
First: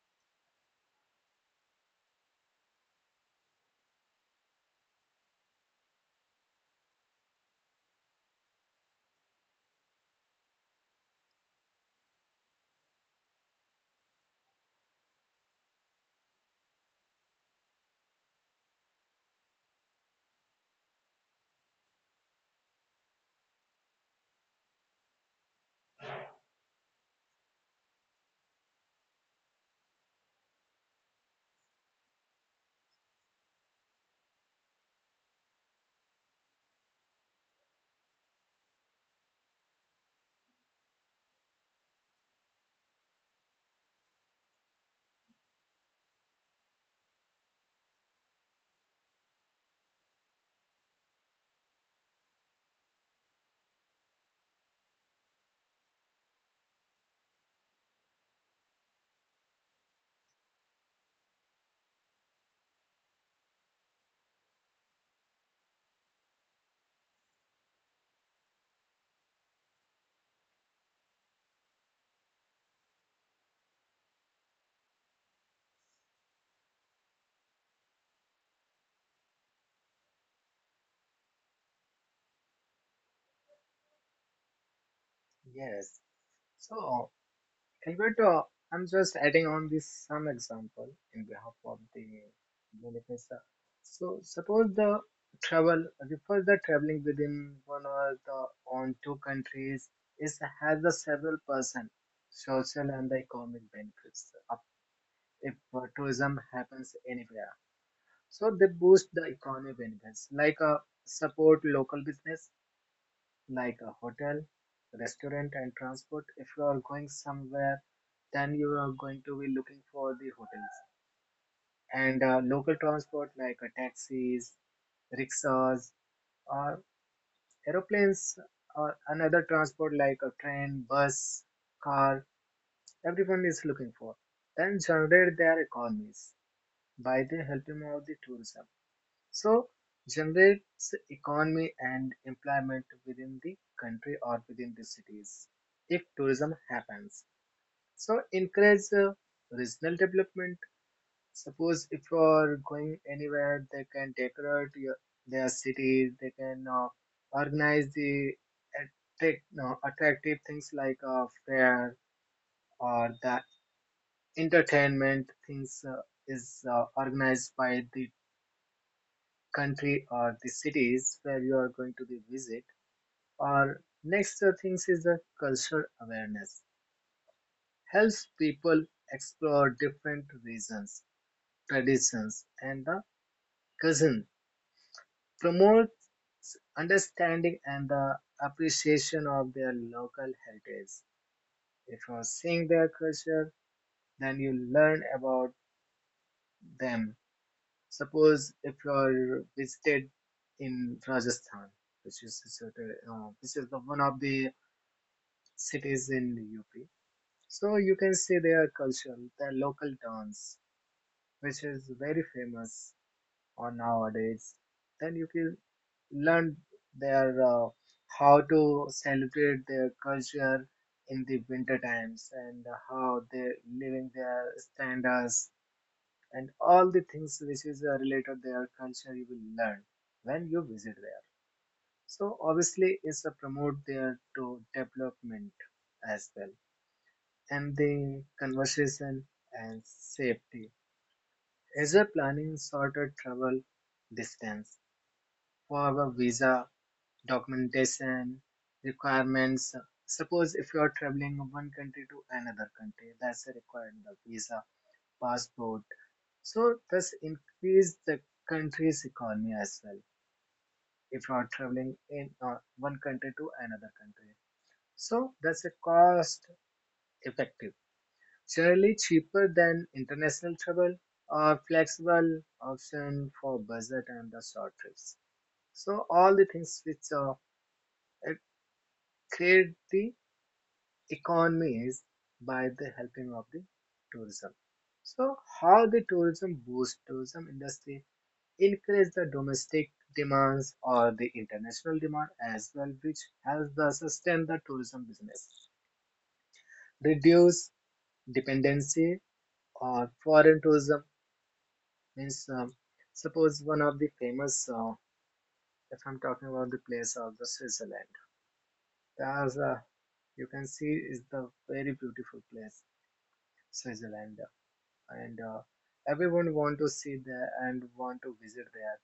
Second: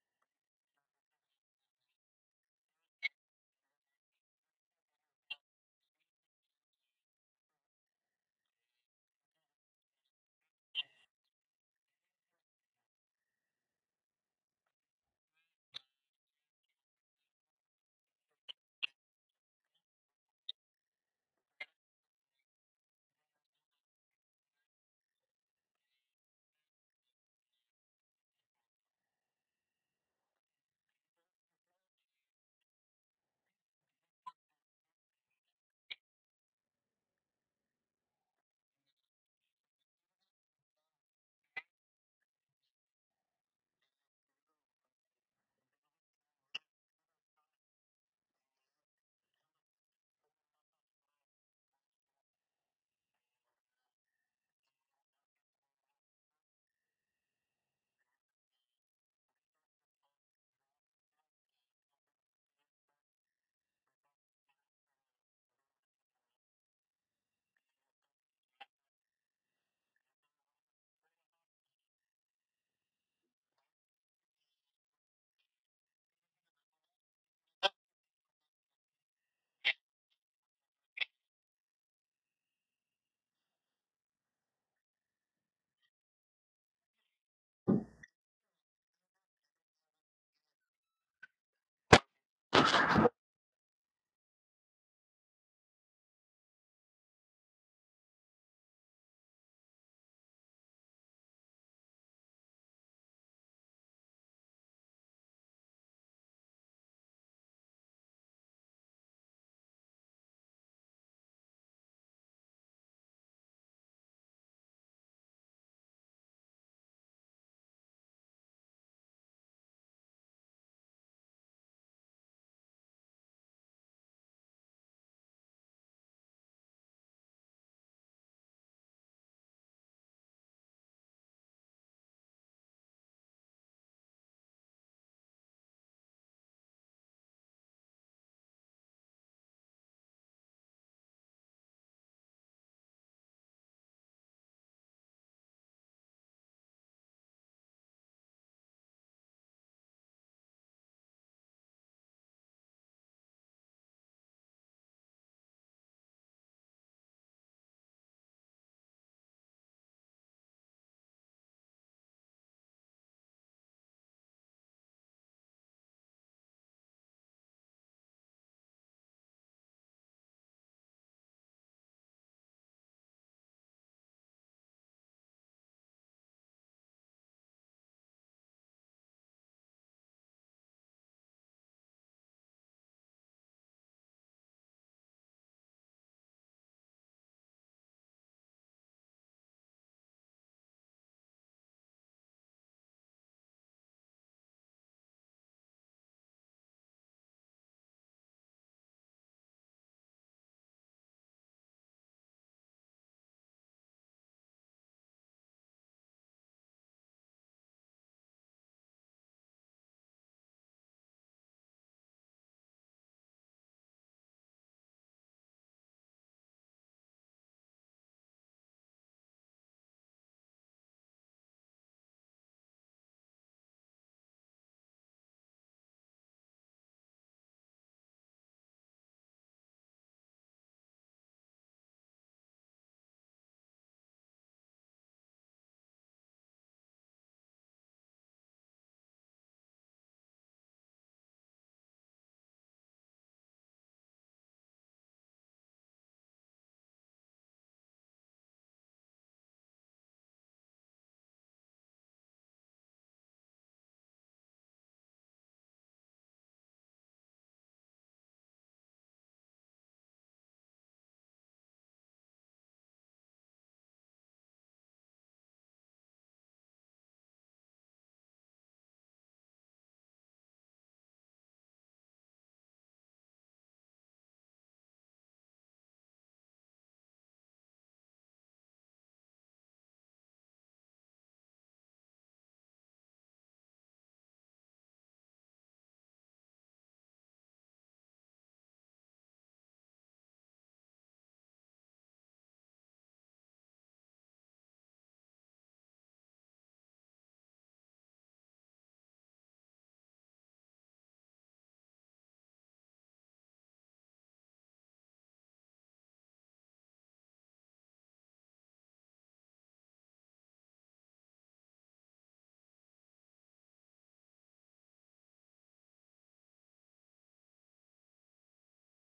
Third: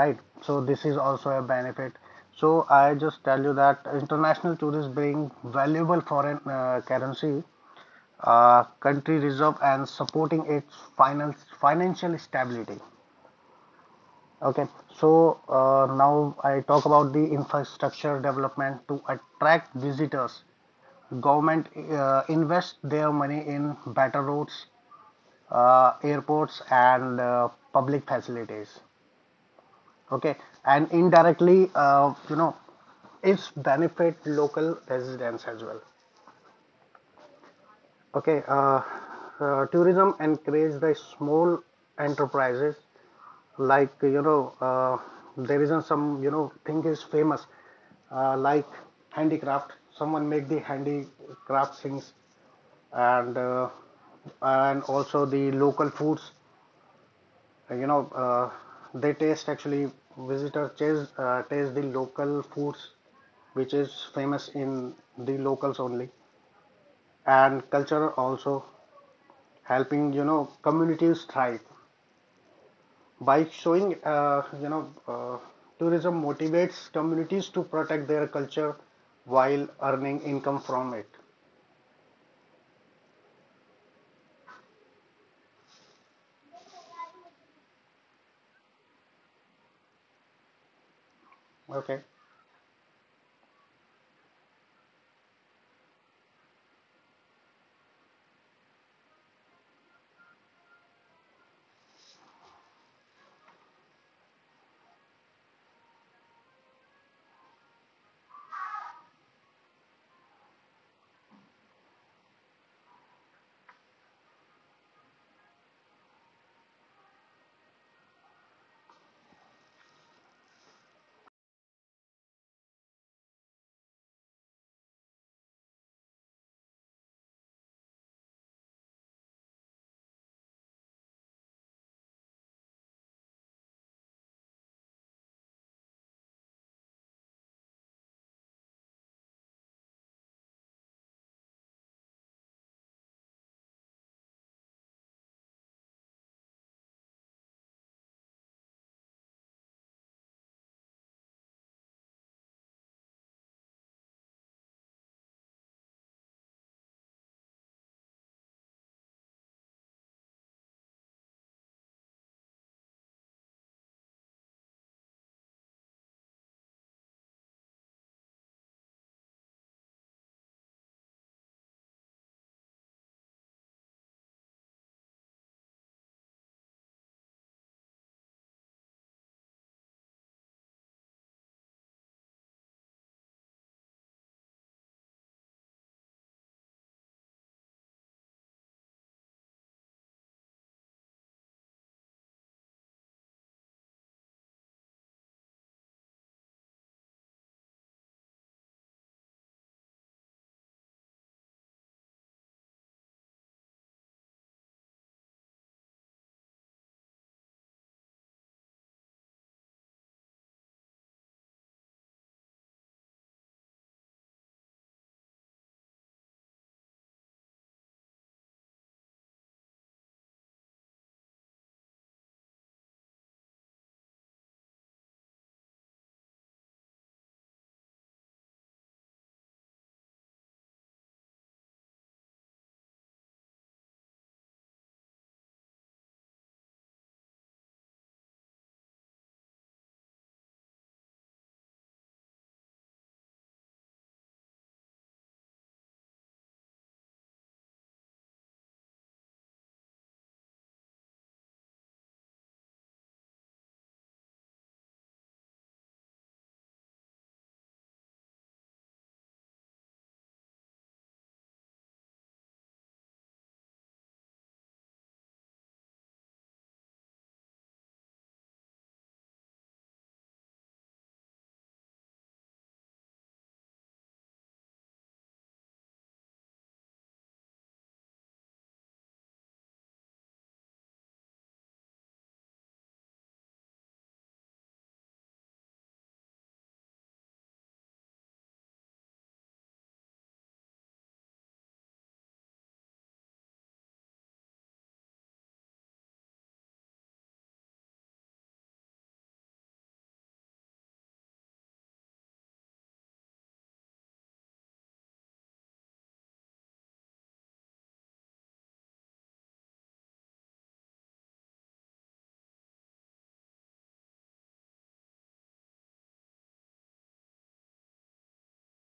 Speaker 3: right? So this is also a benefit. So I just tell you that international tourists bring valuable foreign currency, uh, country reserve and supporting its finance financial stability. Okay, so now I talk about the infrastructure development to attract visitors. Government invest their money in better roads, airports, and public facilities. Okay, and indirectly, you know, it's benefit local residents as well. Okay, tourism encourage the small enterprises like you know there isn't some you know thing is famous like handicraft. Someone make the handicraft things, and uh, and also the local foods, you know they taste actually. Visitors taste, taste the local foods which is famous in the locals only, and culture also helping you know communities thrive by showing tourism motivates communities to protect their culture while earning income from it.
Speaker 1: Yes. So, Gilbert, I'm just adding on this some example in behalf of
Speaker 3: Okay.
Speaker 1: the beneficiary. So, suppose the travel refers the traveling within one or the on two countries is has the several percent social and the economic benefits if tourism happens anywhere. So they boost the economy benefits like, support local business like a hotel, restaurant, and transport. If you are going somewhere, then you are going to be looking for the hotels and local transport like taxis, rickshaws, or aeroplanes, or another transport like a train, bus, car. Everyone is looking for. Then generate their economies by the helping of the tourism. So generates economy and employment within the country or within the cities if tourism happens. So encourage regional development. Suppose if you are going anywhere, they can decorate your, their cities. They can organize the attract, no, attractive things like a fair or the entertainment things is organized by the country or the cities where you are going to be visit. Or next things is the cultural awareness, helps people explore different regions, traditions, and the cousin, promotes understanding and the appreciation of their local heritage. If you are seeing their culture, then you learn about them. Suppose if you are visited in Rajasthan, which is situated, this is the one of the cities in UP. So you can see their culture, their local dance, which is very famous on nowadays. Then you can learn their how to celebrate their culture in the winter times and how they're living their standards and all the things which is related their culture you will learn when you visit there. So obviously it's a promote there to development as well. Emptying, conversation, and safety. As a planning shorter travel distance for our visa documentation requirements. Suppose if you are traveling one country to another country, that's required the visa, passport. So thus increase the country's economy as well. If you are traveling in one country to another country, so that's a cost effective. Generally cheaper than international travel or flexible option for budget and the short trips. So all the things which uh, create the economy is by the helping of the tourism. So how the tourism boost tourism industry, increase the domestic demands or the international demand as well, which helps the sustain the tourism business, reduce dependency or foreign tourism. Means, suppose one of the famous, if I'm talking about the place of the Switzerland, as you can see, is the very beautiful place, Switzerland, and everyone want to see there and want to visit there.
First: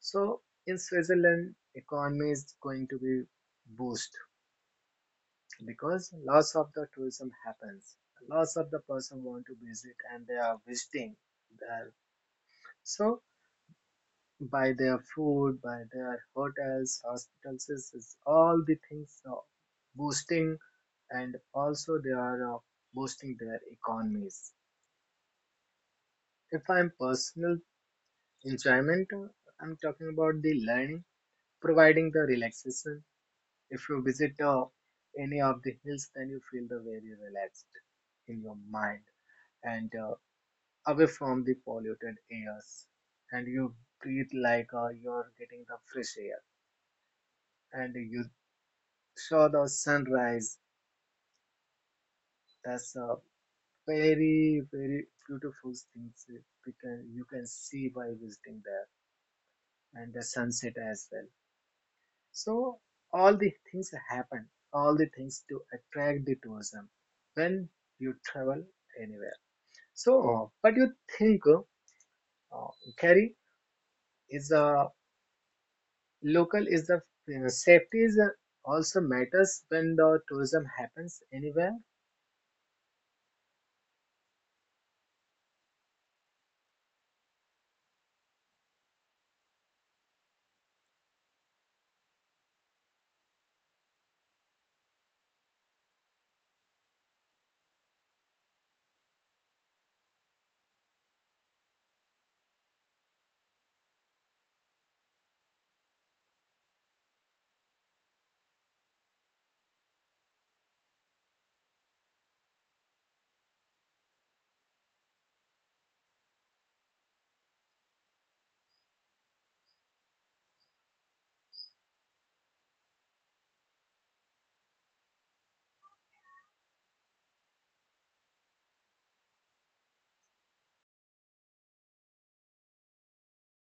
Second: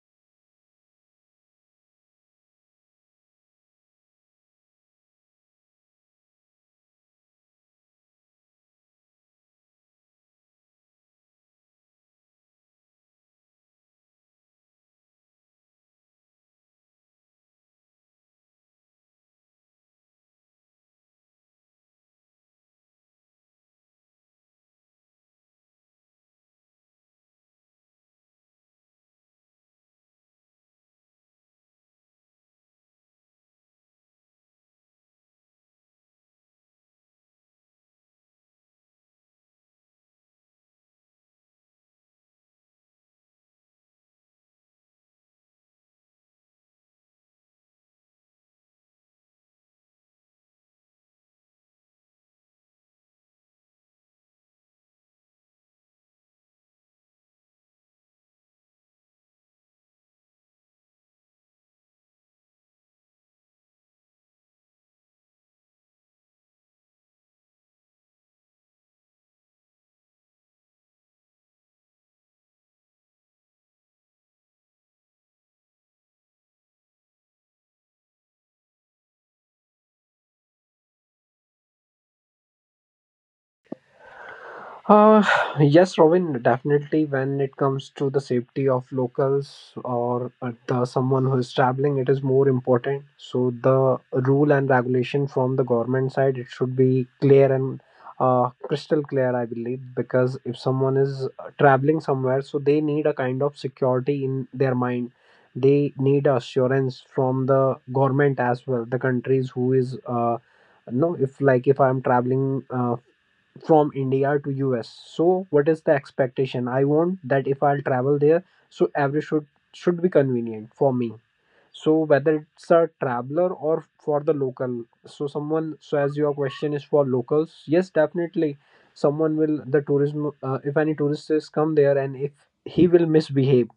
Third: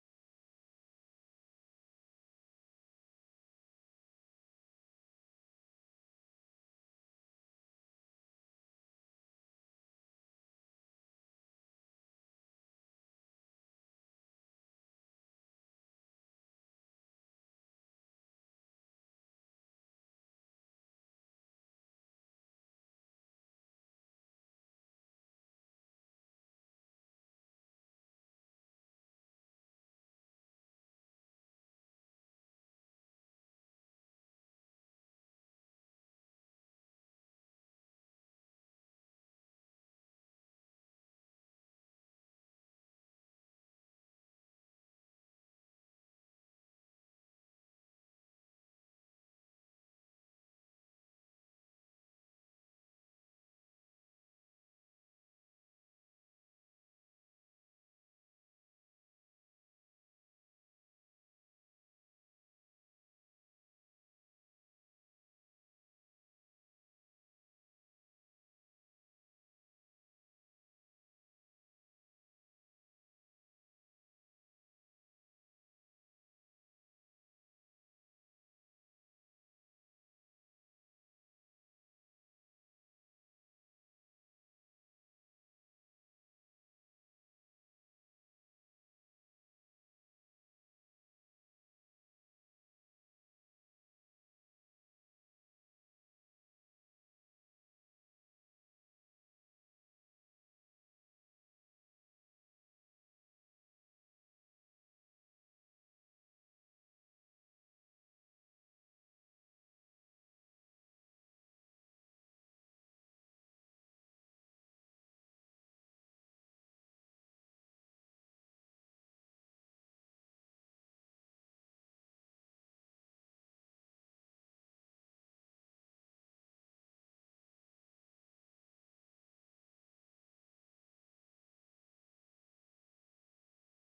Speaker 1: So in Switzerland, economy is going to be boost because lots of the tourism happens. Lots of the person want to visit and they are visiting there. So by their food, by their hotels, hospitals, is all the things boosting, and also they are boosting their economies. If I'm personal enjoyment, I'm talking about the learning, providing the relaxation. If you visit any of the hills, then you feel the very relaxed in your mind and away from the polluted airs, and you breathe like you're getting the fresh air and you saw the sunrise. That's a very, very beautiful thing we can, you can see by visiting there and the sunset as well. So all the things happen, all the things to attract the tourism when you travel anywhere. So what do you think, uh, Kerry, is a local is the safety is also matters when the tourism happens anywhere?
Speaker 2: Uh, yes, Robin, definitely when it comes to the safety of locals, or the someone who is traveling, it is more important. So the rule and regulation from the government side, it should be clear and crystal clear, I believe, because if someone is traveling somewhere, so they need a kind of security in their mind. They need assurance from the government as well, the countries who is no, if like if I'm traveling from India to US. So what is the expectation? I want that if I'll travel there, so every should be convenient for me. So whether it's a traveler or for the local, so someone, so as your question is for locals, yes, definitely, someone will the tourism. If any tourist is come there, and if he will misbehave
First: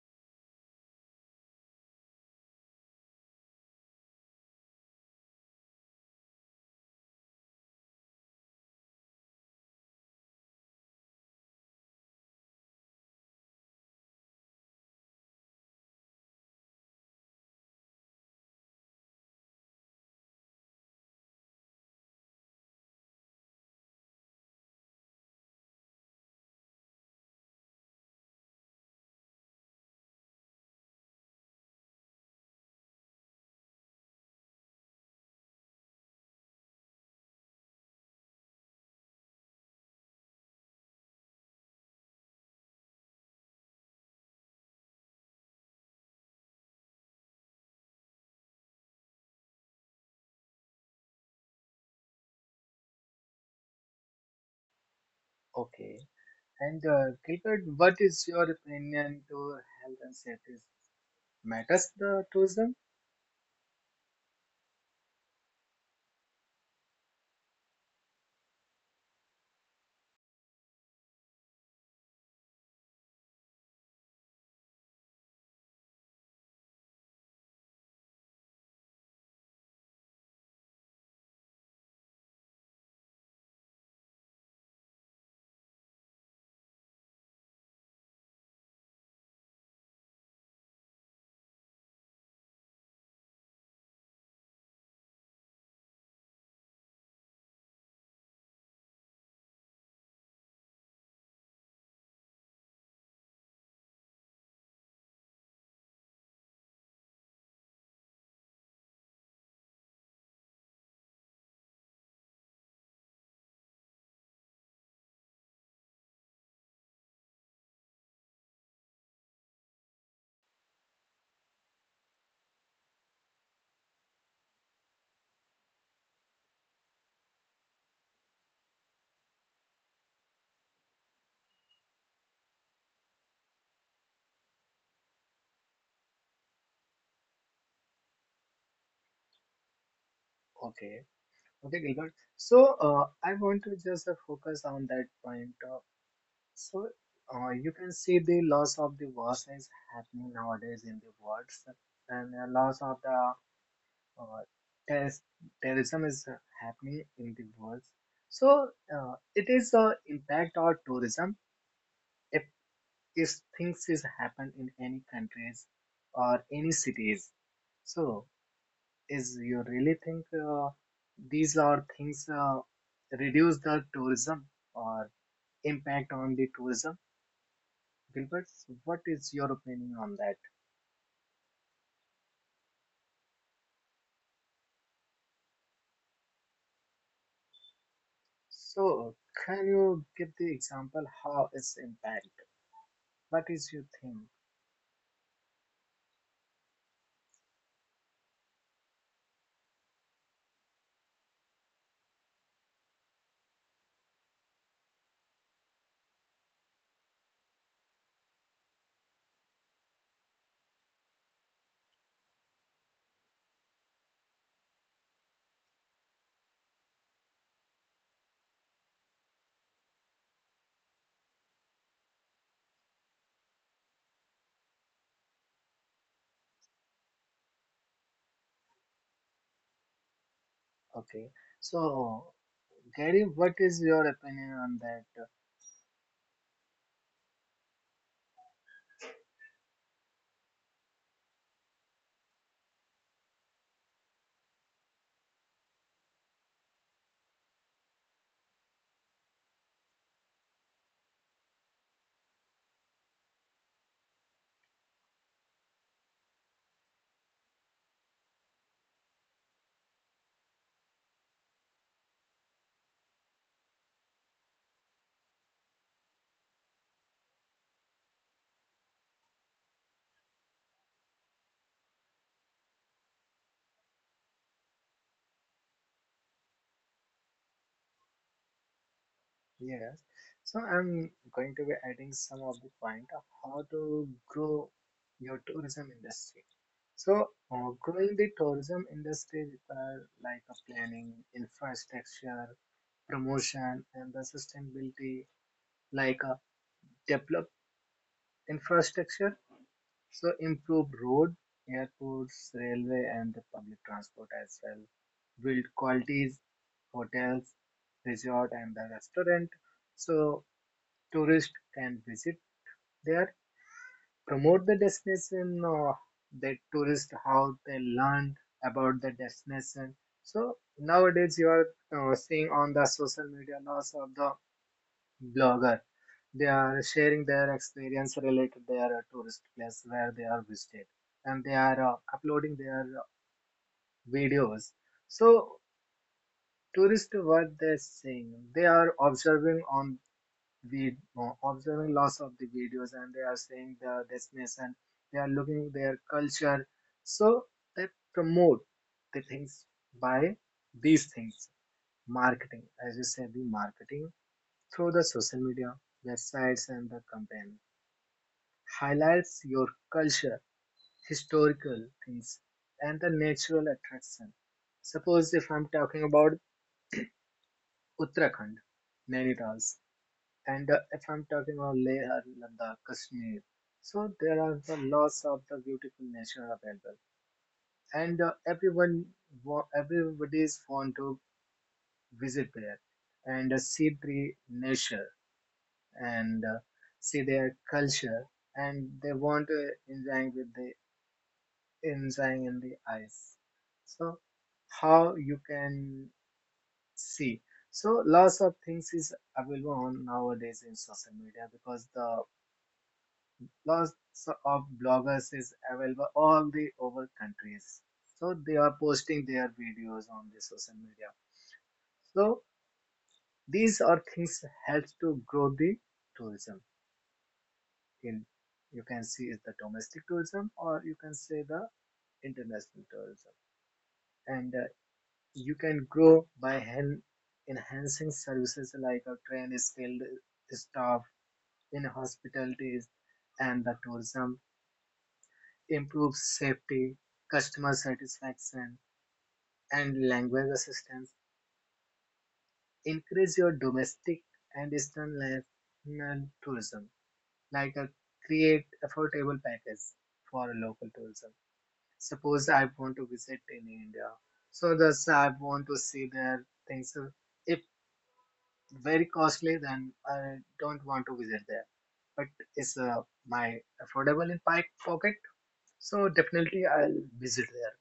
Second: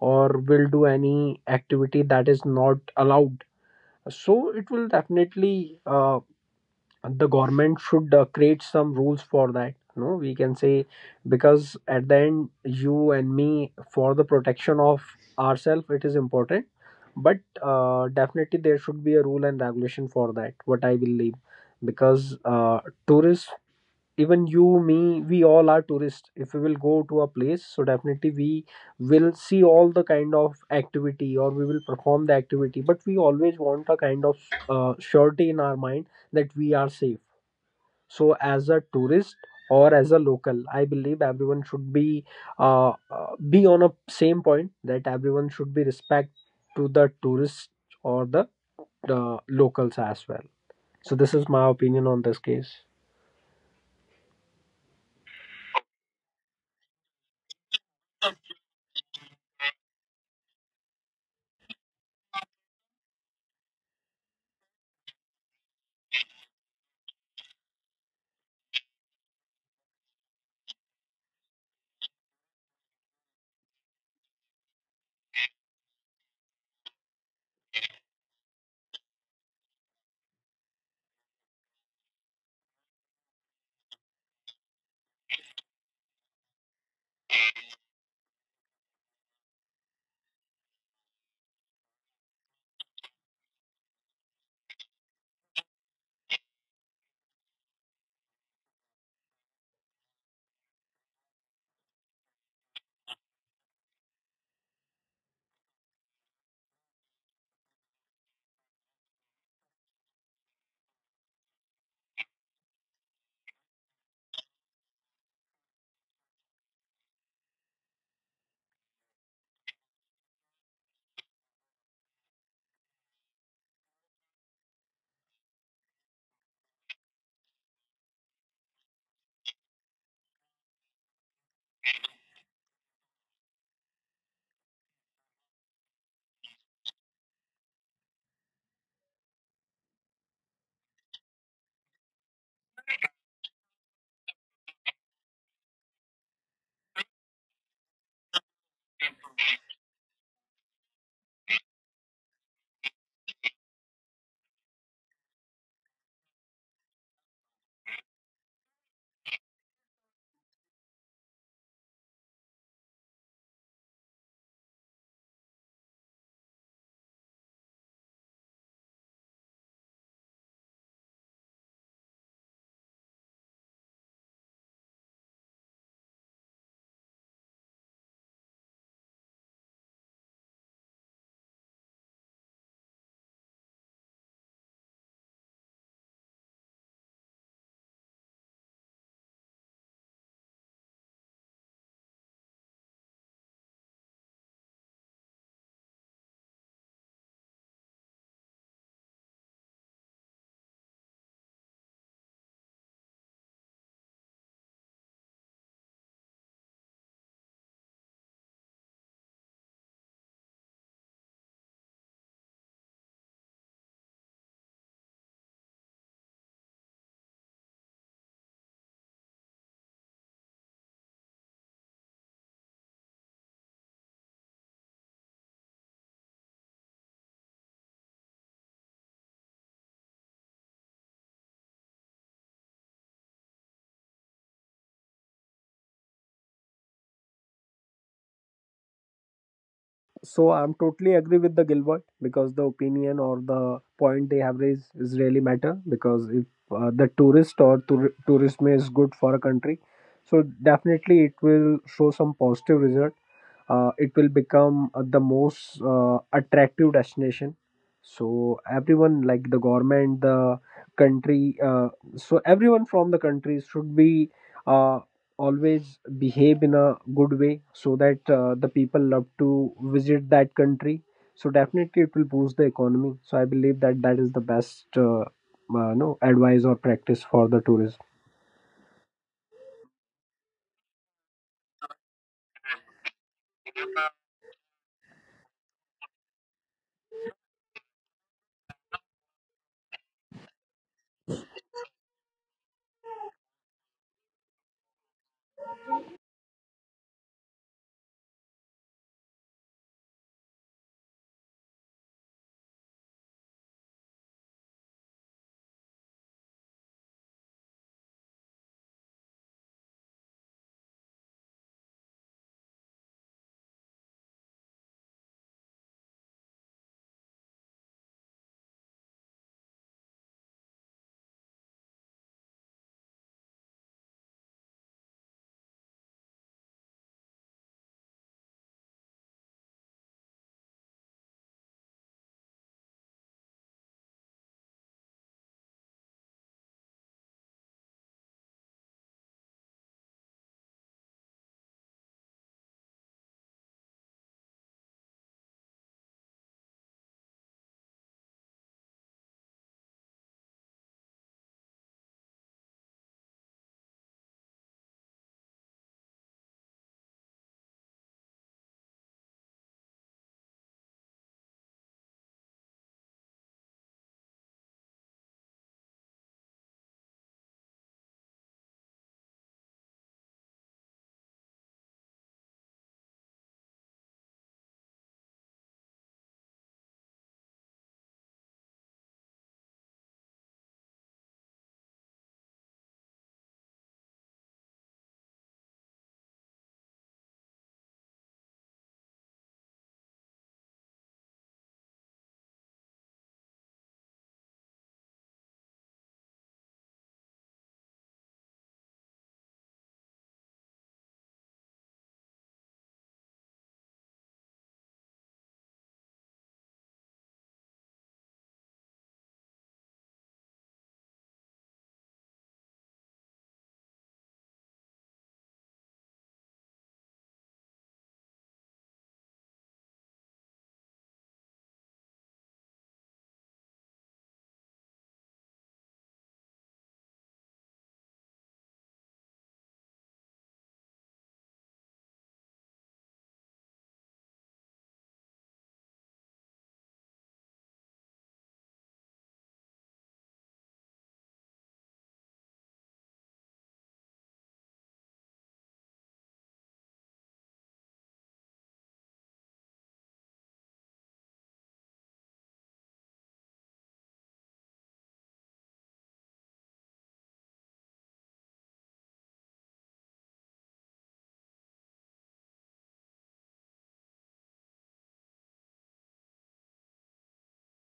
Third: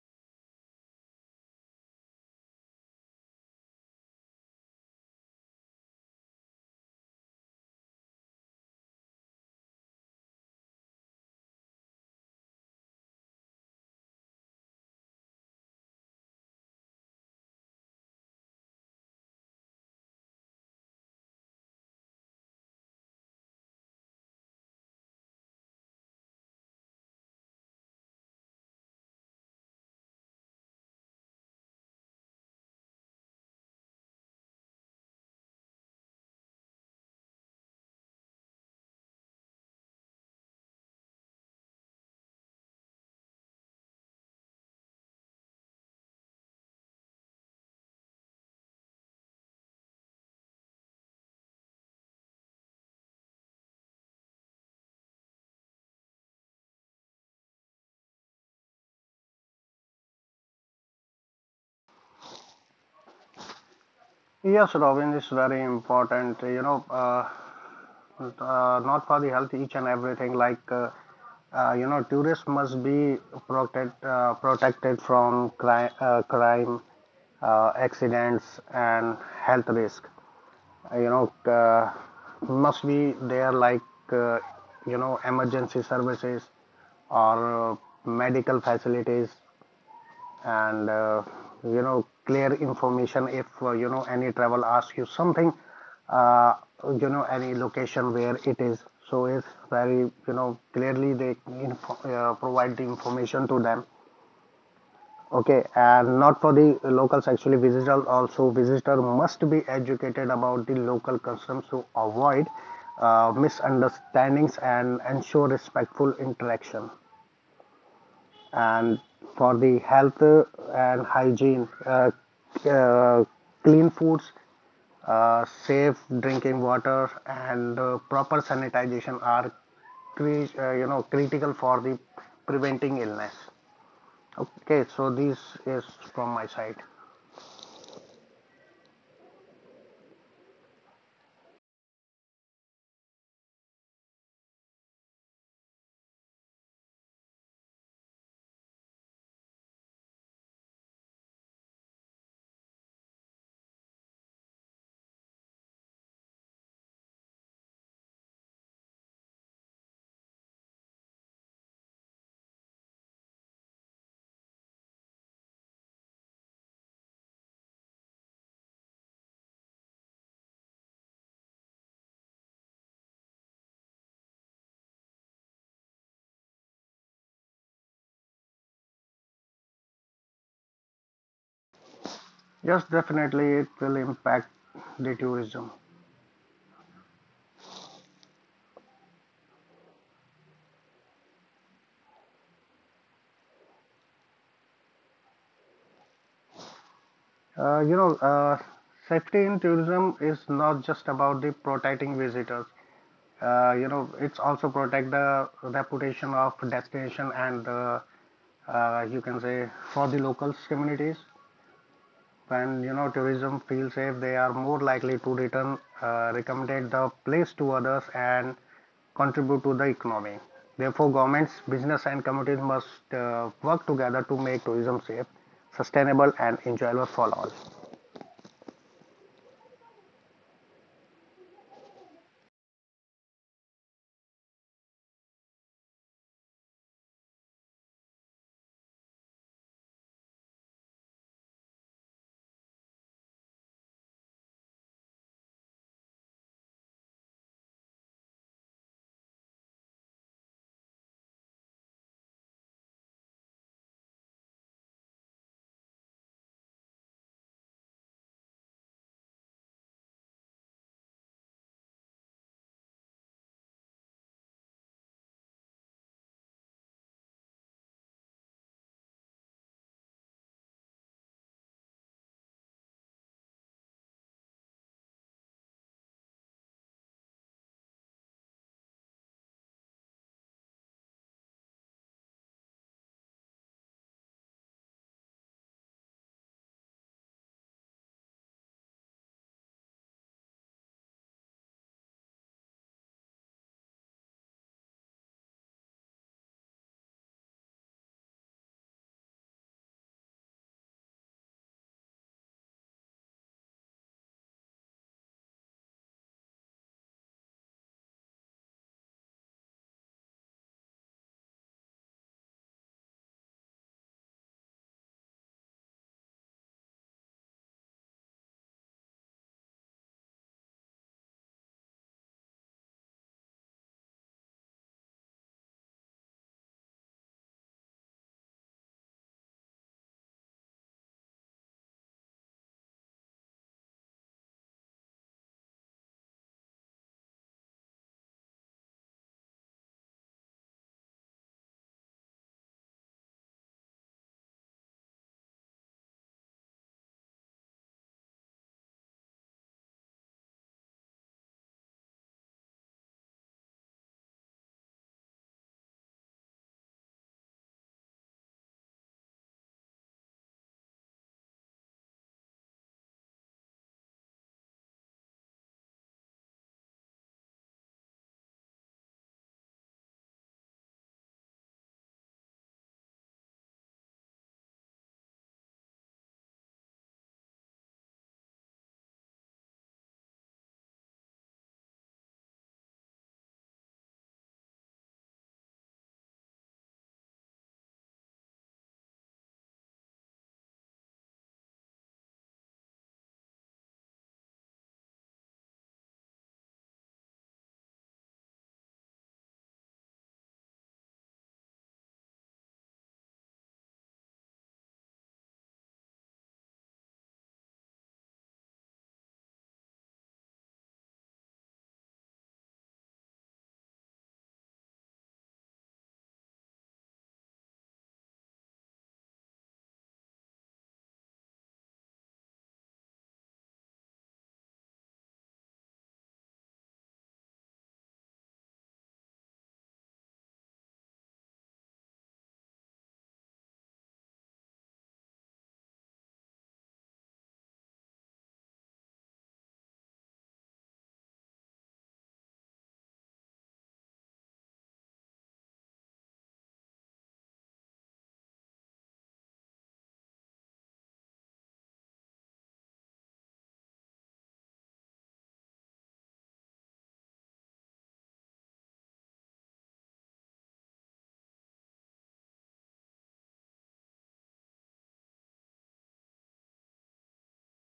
Speaker 2: or will do any activity that is not allowed, so it will definitely, the government should create some rules for that, no, we can say, because at the end, you and me, for the protection of ourselves, it is important. But definitely there should be a rule and regulation for that, what I believe, because tourists, even you me, we all are tourists. If we will go to a place, so definitely we will see all the kind of activity or we will perform the activity. But we always want a kind of surety in our mind that we are safe. So as a tourist or as a local, I believe everyone should be on a same point that everyone should be respect to the tourists, or the locals as well. So this is my opinion on this case.
Speaker 1: Okay. And Gilbert, what is your opinion to health and safety matters the tourism?
Speaker 3: Yes Robin, is very important, you know, not for the health, each and everything, like you know tourists must be protected, protected from crime, accidents and health risk. You know, uh, must be there, like you know emergency services or medical facilities and you know clear information if you know any travel asks you something, uh, you know any location where it is, so it's very you know clearly they provide the information to them. Okay, and not for the locals, actually visitor also, visitor must be educated about the local customs to avoid misunderstandings and ensure respectful interaction. And for the health and hygiene, uh, clean foods, safe drinking water, and proper sanitization are you know critical for the preventing illness. Okay, so this is from my side.
Speaker 1: Okay, okay, Gilbert. So I want to just focus on that point. So you can see the loss of the water is happening nowadays in the world, and the loss of the uh, terrorist- terrorism is happening in the world. So it is impact on tourism is things is happen in any countries or any cities. So is you really think these are things reduce the tourism or impact on the tourism, Gilbert? What is your opinion on that?
Speaker 3: Yes, definitely it will impact the tourism.
Speaker 1: So can you give the example how it's impact? What is your thing?
Speaker 3: You know, safety in tourism is not just about the protecting visitors, you know it's also protect the reputation of destination and you can say for the locals communities. When you know tourism feels safe, they are more likely to return, recommended the place to others and contribute to the economy. Therefore governments, business, and communities must work together to make tourism safe, sustainable, and enjoyable for all.
Speaker 1: Okay. So Gary, what is your opinion on that?
Speaker 2: So I'm totally agree with the Gilbert, because the opinion or the point they have raised is really matter, because if the tourist or tourism is good for a country, so definitely it will show some positive result. It will become the most attractive destination. So everyone, like the government, the country, so everyone from the country should be, uh, always behave in a good way, so that the people love to visit that country. So definitely it will boost the economy. So I believe that is the best, no, advice or practice for the tourism.
Speaker 1: Yes. So I'm going to be adding some of the point of how to grow your tourism industry. So growing the tourism industry require like a planning, infrastructure, promotion, and the sustainability, like a develop infrastructure. So improve road, airports, railway, and the public transport as well. Build qualities, hotels, resort, and the restaurant. So tourists can visit there, promote the destination of the tourist how they learn about the destination. So nowadays you are seeing on the social media lots of the blogger. They are sharing their experience related their tourist place where they are visited, and they are uploading their videos. So tourists what they're seeing, they are observing on observing lots of the videos and they are seeing the destination, they are looking their culture. So they promote the things by these things, marketing as you said, the marketing through the social media, websites, and the campaign, highlights your culture, historical things, and the natural attraction. Suppose if I'm talking about Uttarakhand, Nainital, and if I'm talking about Leh and Ladakh, Kashmir, so there are the lots of the beautiful nature available, and everyone, everybody is want to visit there and see the nature and see their culture, and they want to enjoy with the enjoying in the eyes. So how you can see. So lots of things is available on nowadays in social media because the lots of bloggers is available all the over countries, so they are posting their videos on the social media. So these are things helps to grow the tourism in, you can see is the domestic tourism or you can say the international tourism. And you can grow by enhancing services like a trained skilled staff in hospitalities and the tourism, improves safety, customer satisfaction, and language assistance, increase your domestic and international tourism, like a create affordable package for local tourism. Suppose I want to visit in India, so thus I want to see their things. So if very costly, then I don't want to visit there, but it's my affordable in my pocket, so definitely I'll visit there.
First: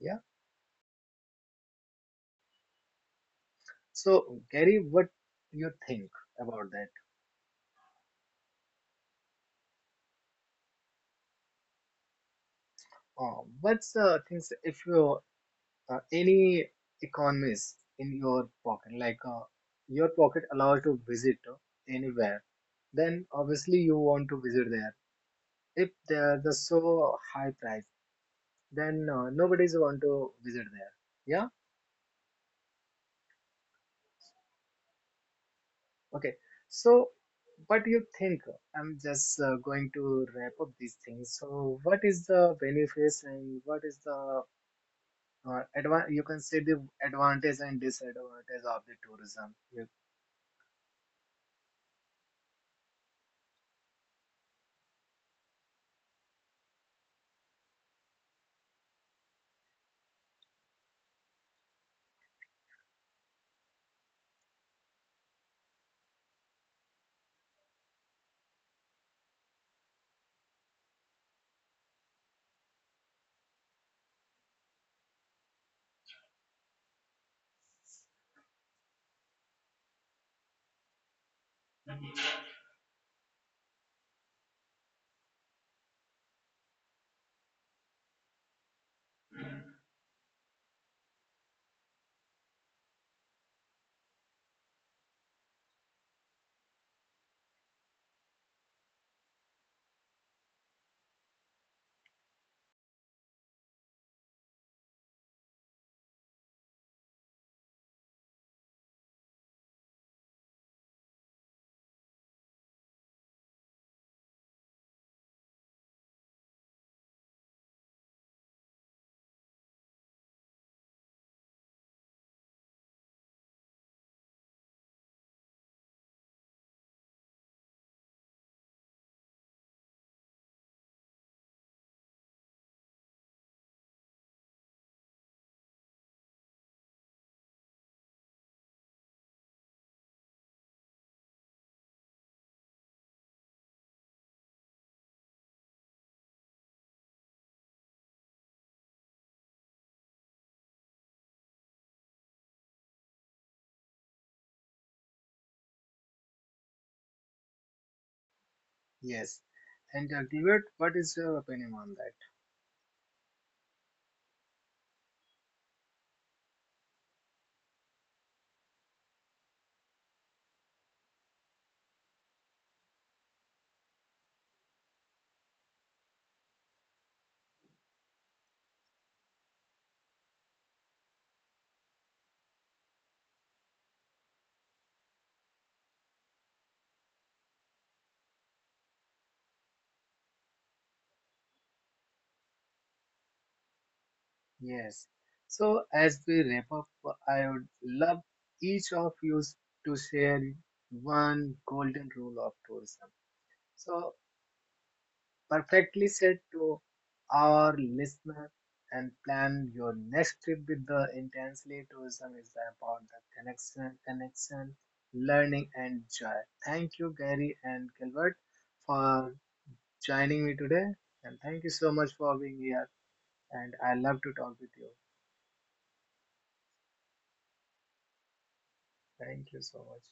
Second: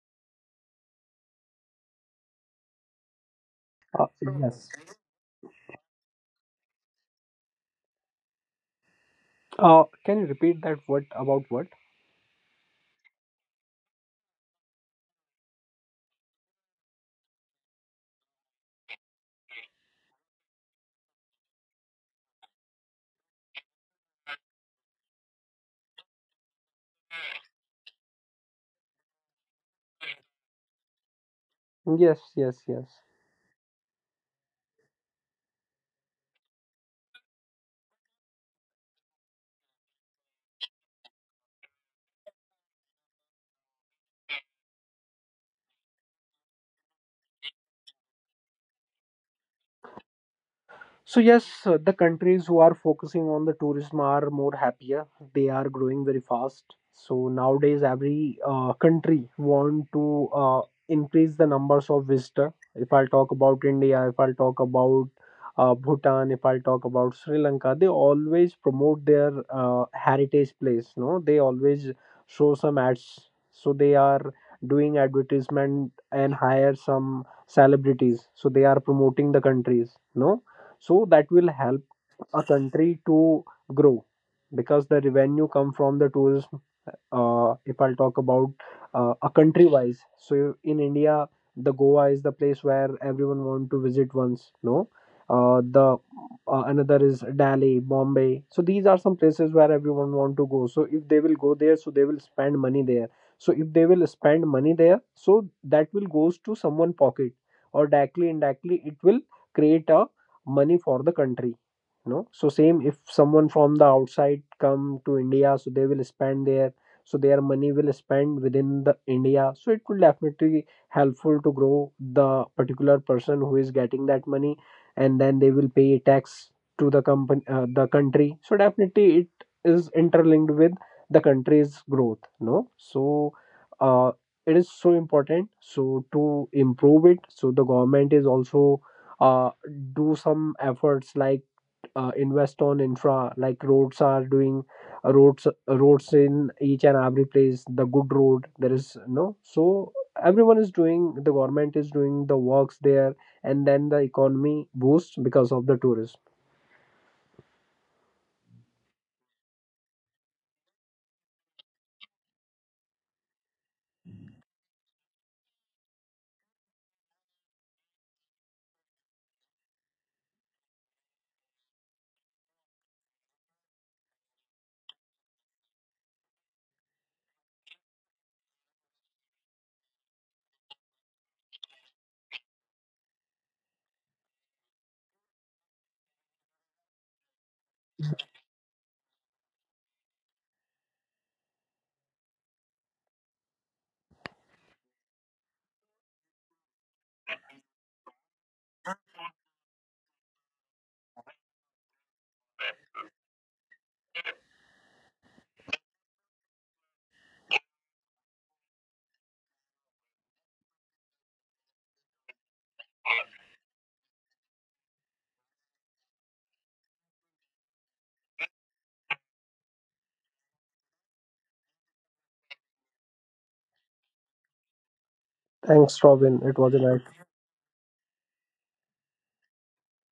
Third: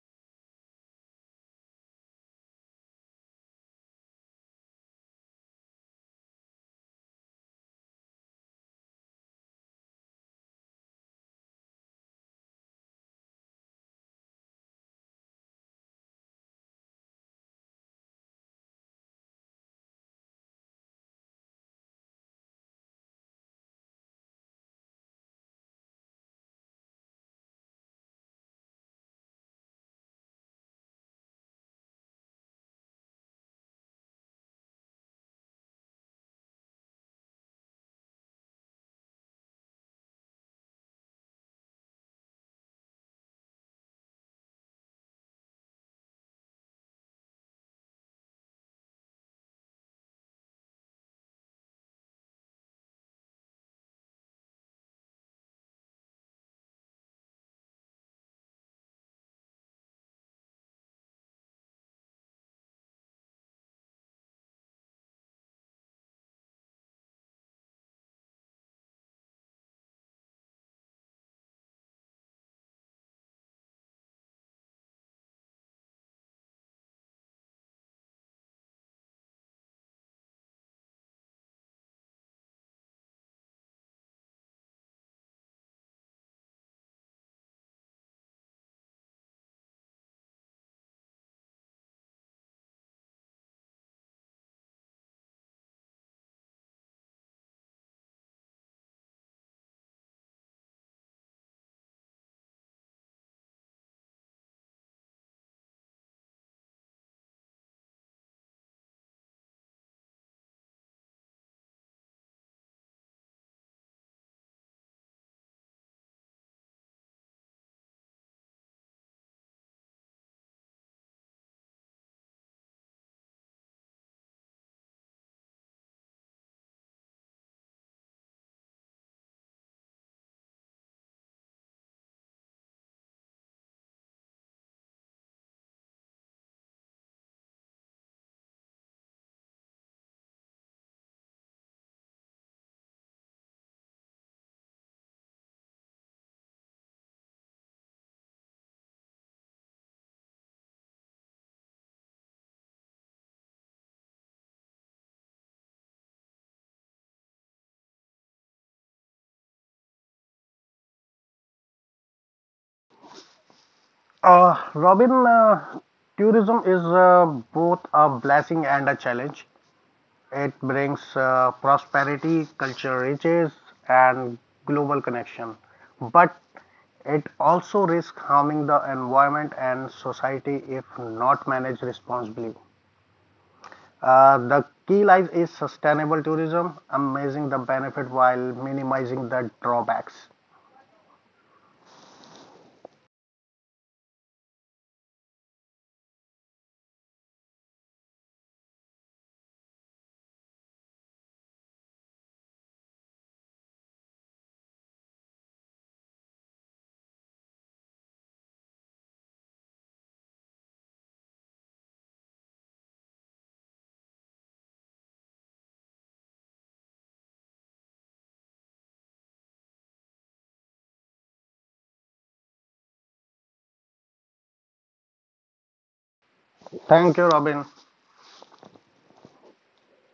Speaker 1: Yeah.
Speaker 2: uh,
Speaker 1: So
Speaker 2: yes
Speaker 1: Gary, what you think about that?
Speaker 2: can you repeat that, what about what?
Speaker 1: What's the things if you any economies in your pocket, like your pocket allows to visit to anywhere, then obviously you want to visit there. If there's a so high price, then nobody's want to visit there. Yeah.
Speaker 2: Yes, yes, yes.
Speaker 1: Okay. So, what do you think? I'm just going to wrap up these things. So, what is the benefits and what is the or you can say the advantage and disadvantage of the tourism? Yep.
Speaker 2: So yes, the countries who are focusing on the tourism are more happier. They are growing very fast. So nowadays, every country want to increase the numbers of visitor. If I'll talk about India, if I'll talk about Bhutan, if I'll talk about Sri Lanka, they always promote their heritage place. No, they always show some ads. So they are doing advertisement and hire some celebrities. So they are promoting the countries. No, so that will help a country to grow, because the revenue come from the tourism. If I'll talk about a country wise, so in India, the Goa is the place where everyone want to visit once. No, the, another is Delhi, Bombay. So these are some places where everyone want to go. So if they will go there, so they will spend money there. So if they will spend money there, so that will goes to someone pocket, or directly indirectly it will create a money for the country. No, so same if someone from the outside come to India, so they will spend there, so their money will spend within the India. So it will definitely helpful to grow the particular person who is getting that money, and then they will pay tax to the company the country. So definitely it is interlinked with the country's growth, no. So uh, it is so important, so to improve it. So the government is also uh, do some efforts, like invest on infra, like roads are doing, roads, roads in each and every place, the good road there is, no. So everyone is doing, the government is doing the works there, and then the economy boosts because of the tourism.
Speaker 1: Yes. And what is your opinion on that?
Speaker 3: Robin, tourism is both a blessing and a challenge. It brings prosperity, cultural riches, and global connection. But it also risks harming the environment and society if not managed responsibly. The key lies is sustainable tourism, amazing the benefit while minimizing the drawbacks.
Speaker 1: Yes. So as we wrap up, I would love each of you to share one golden rule of tourism. So perfectly said to our listener and plan your next trip with the intensely tourism is about the connection, connection, learning, and joy. Thank you, Gary and Gilbert, for joining me today, and thank you so much for being here, and I love to talk with you.
Speaker 2: Thanks, Robin, it was a
Speaker 3: Thank
Speaker 2: nice
Speaker 3: you, Robin.
Speaker 1: Thank you so much.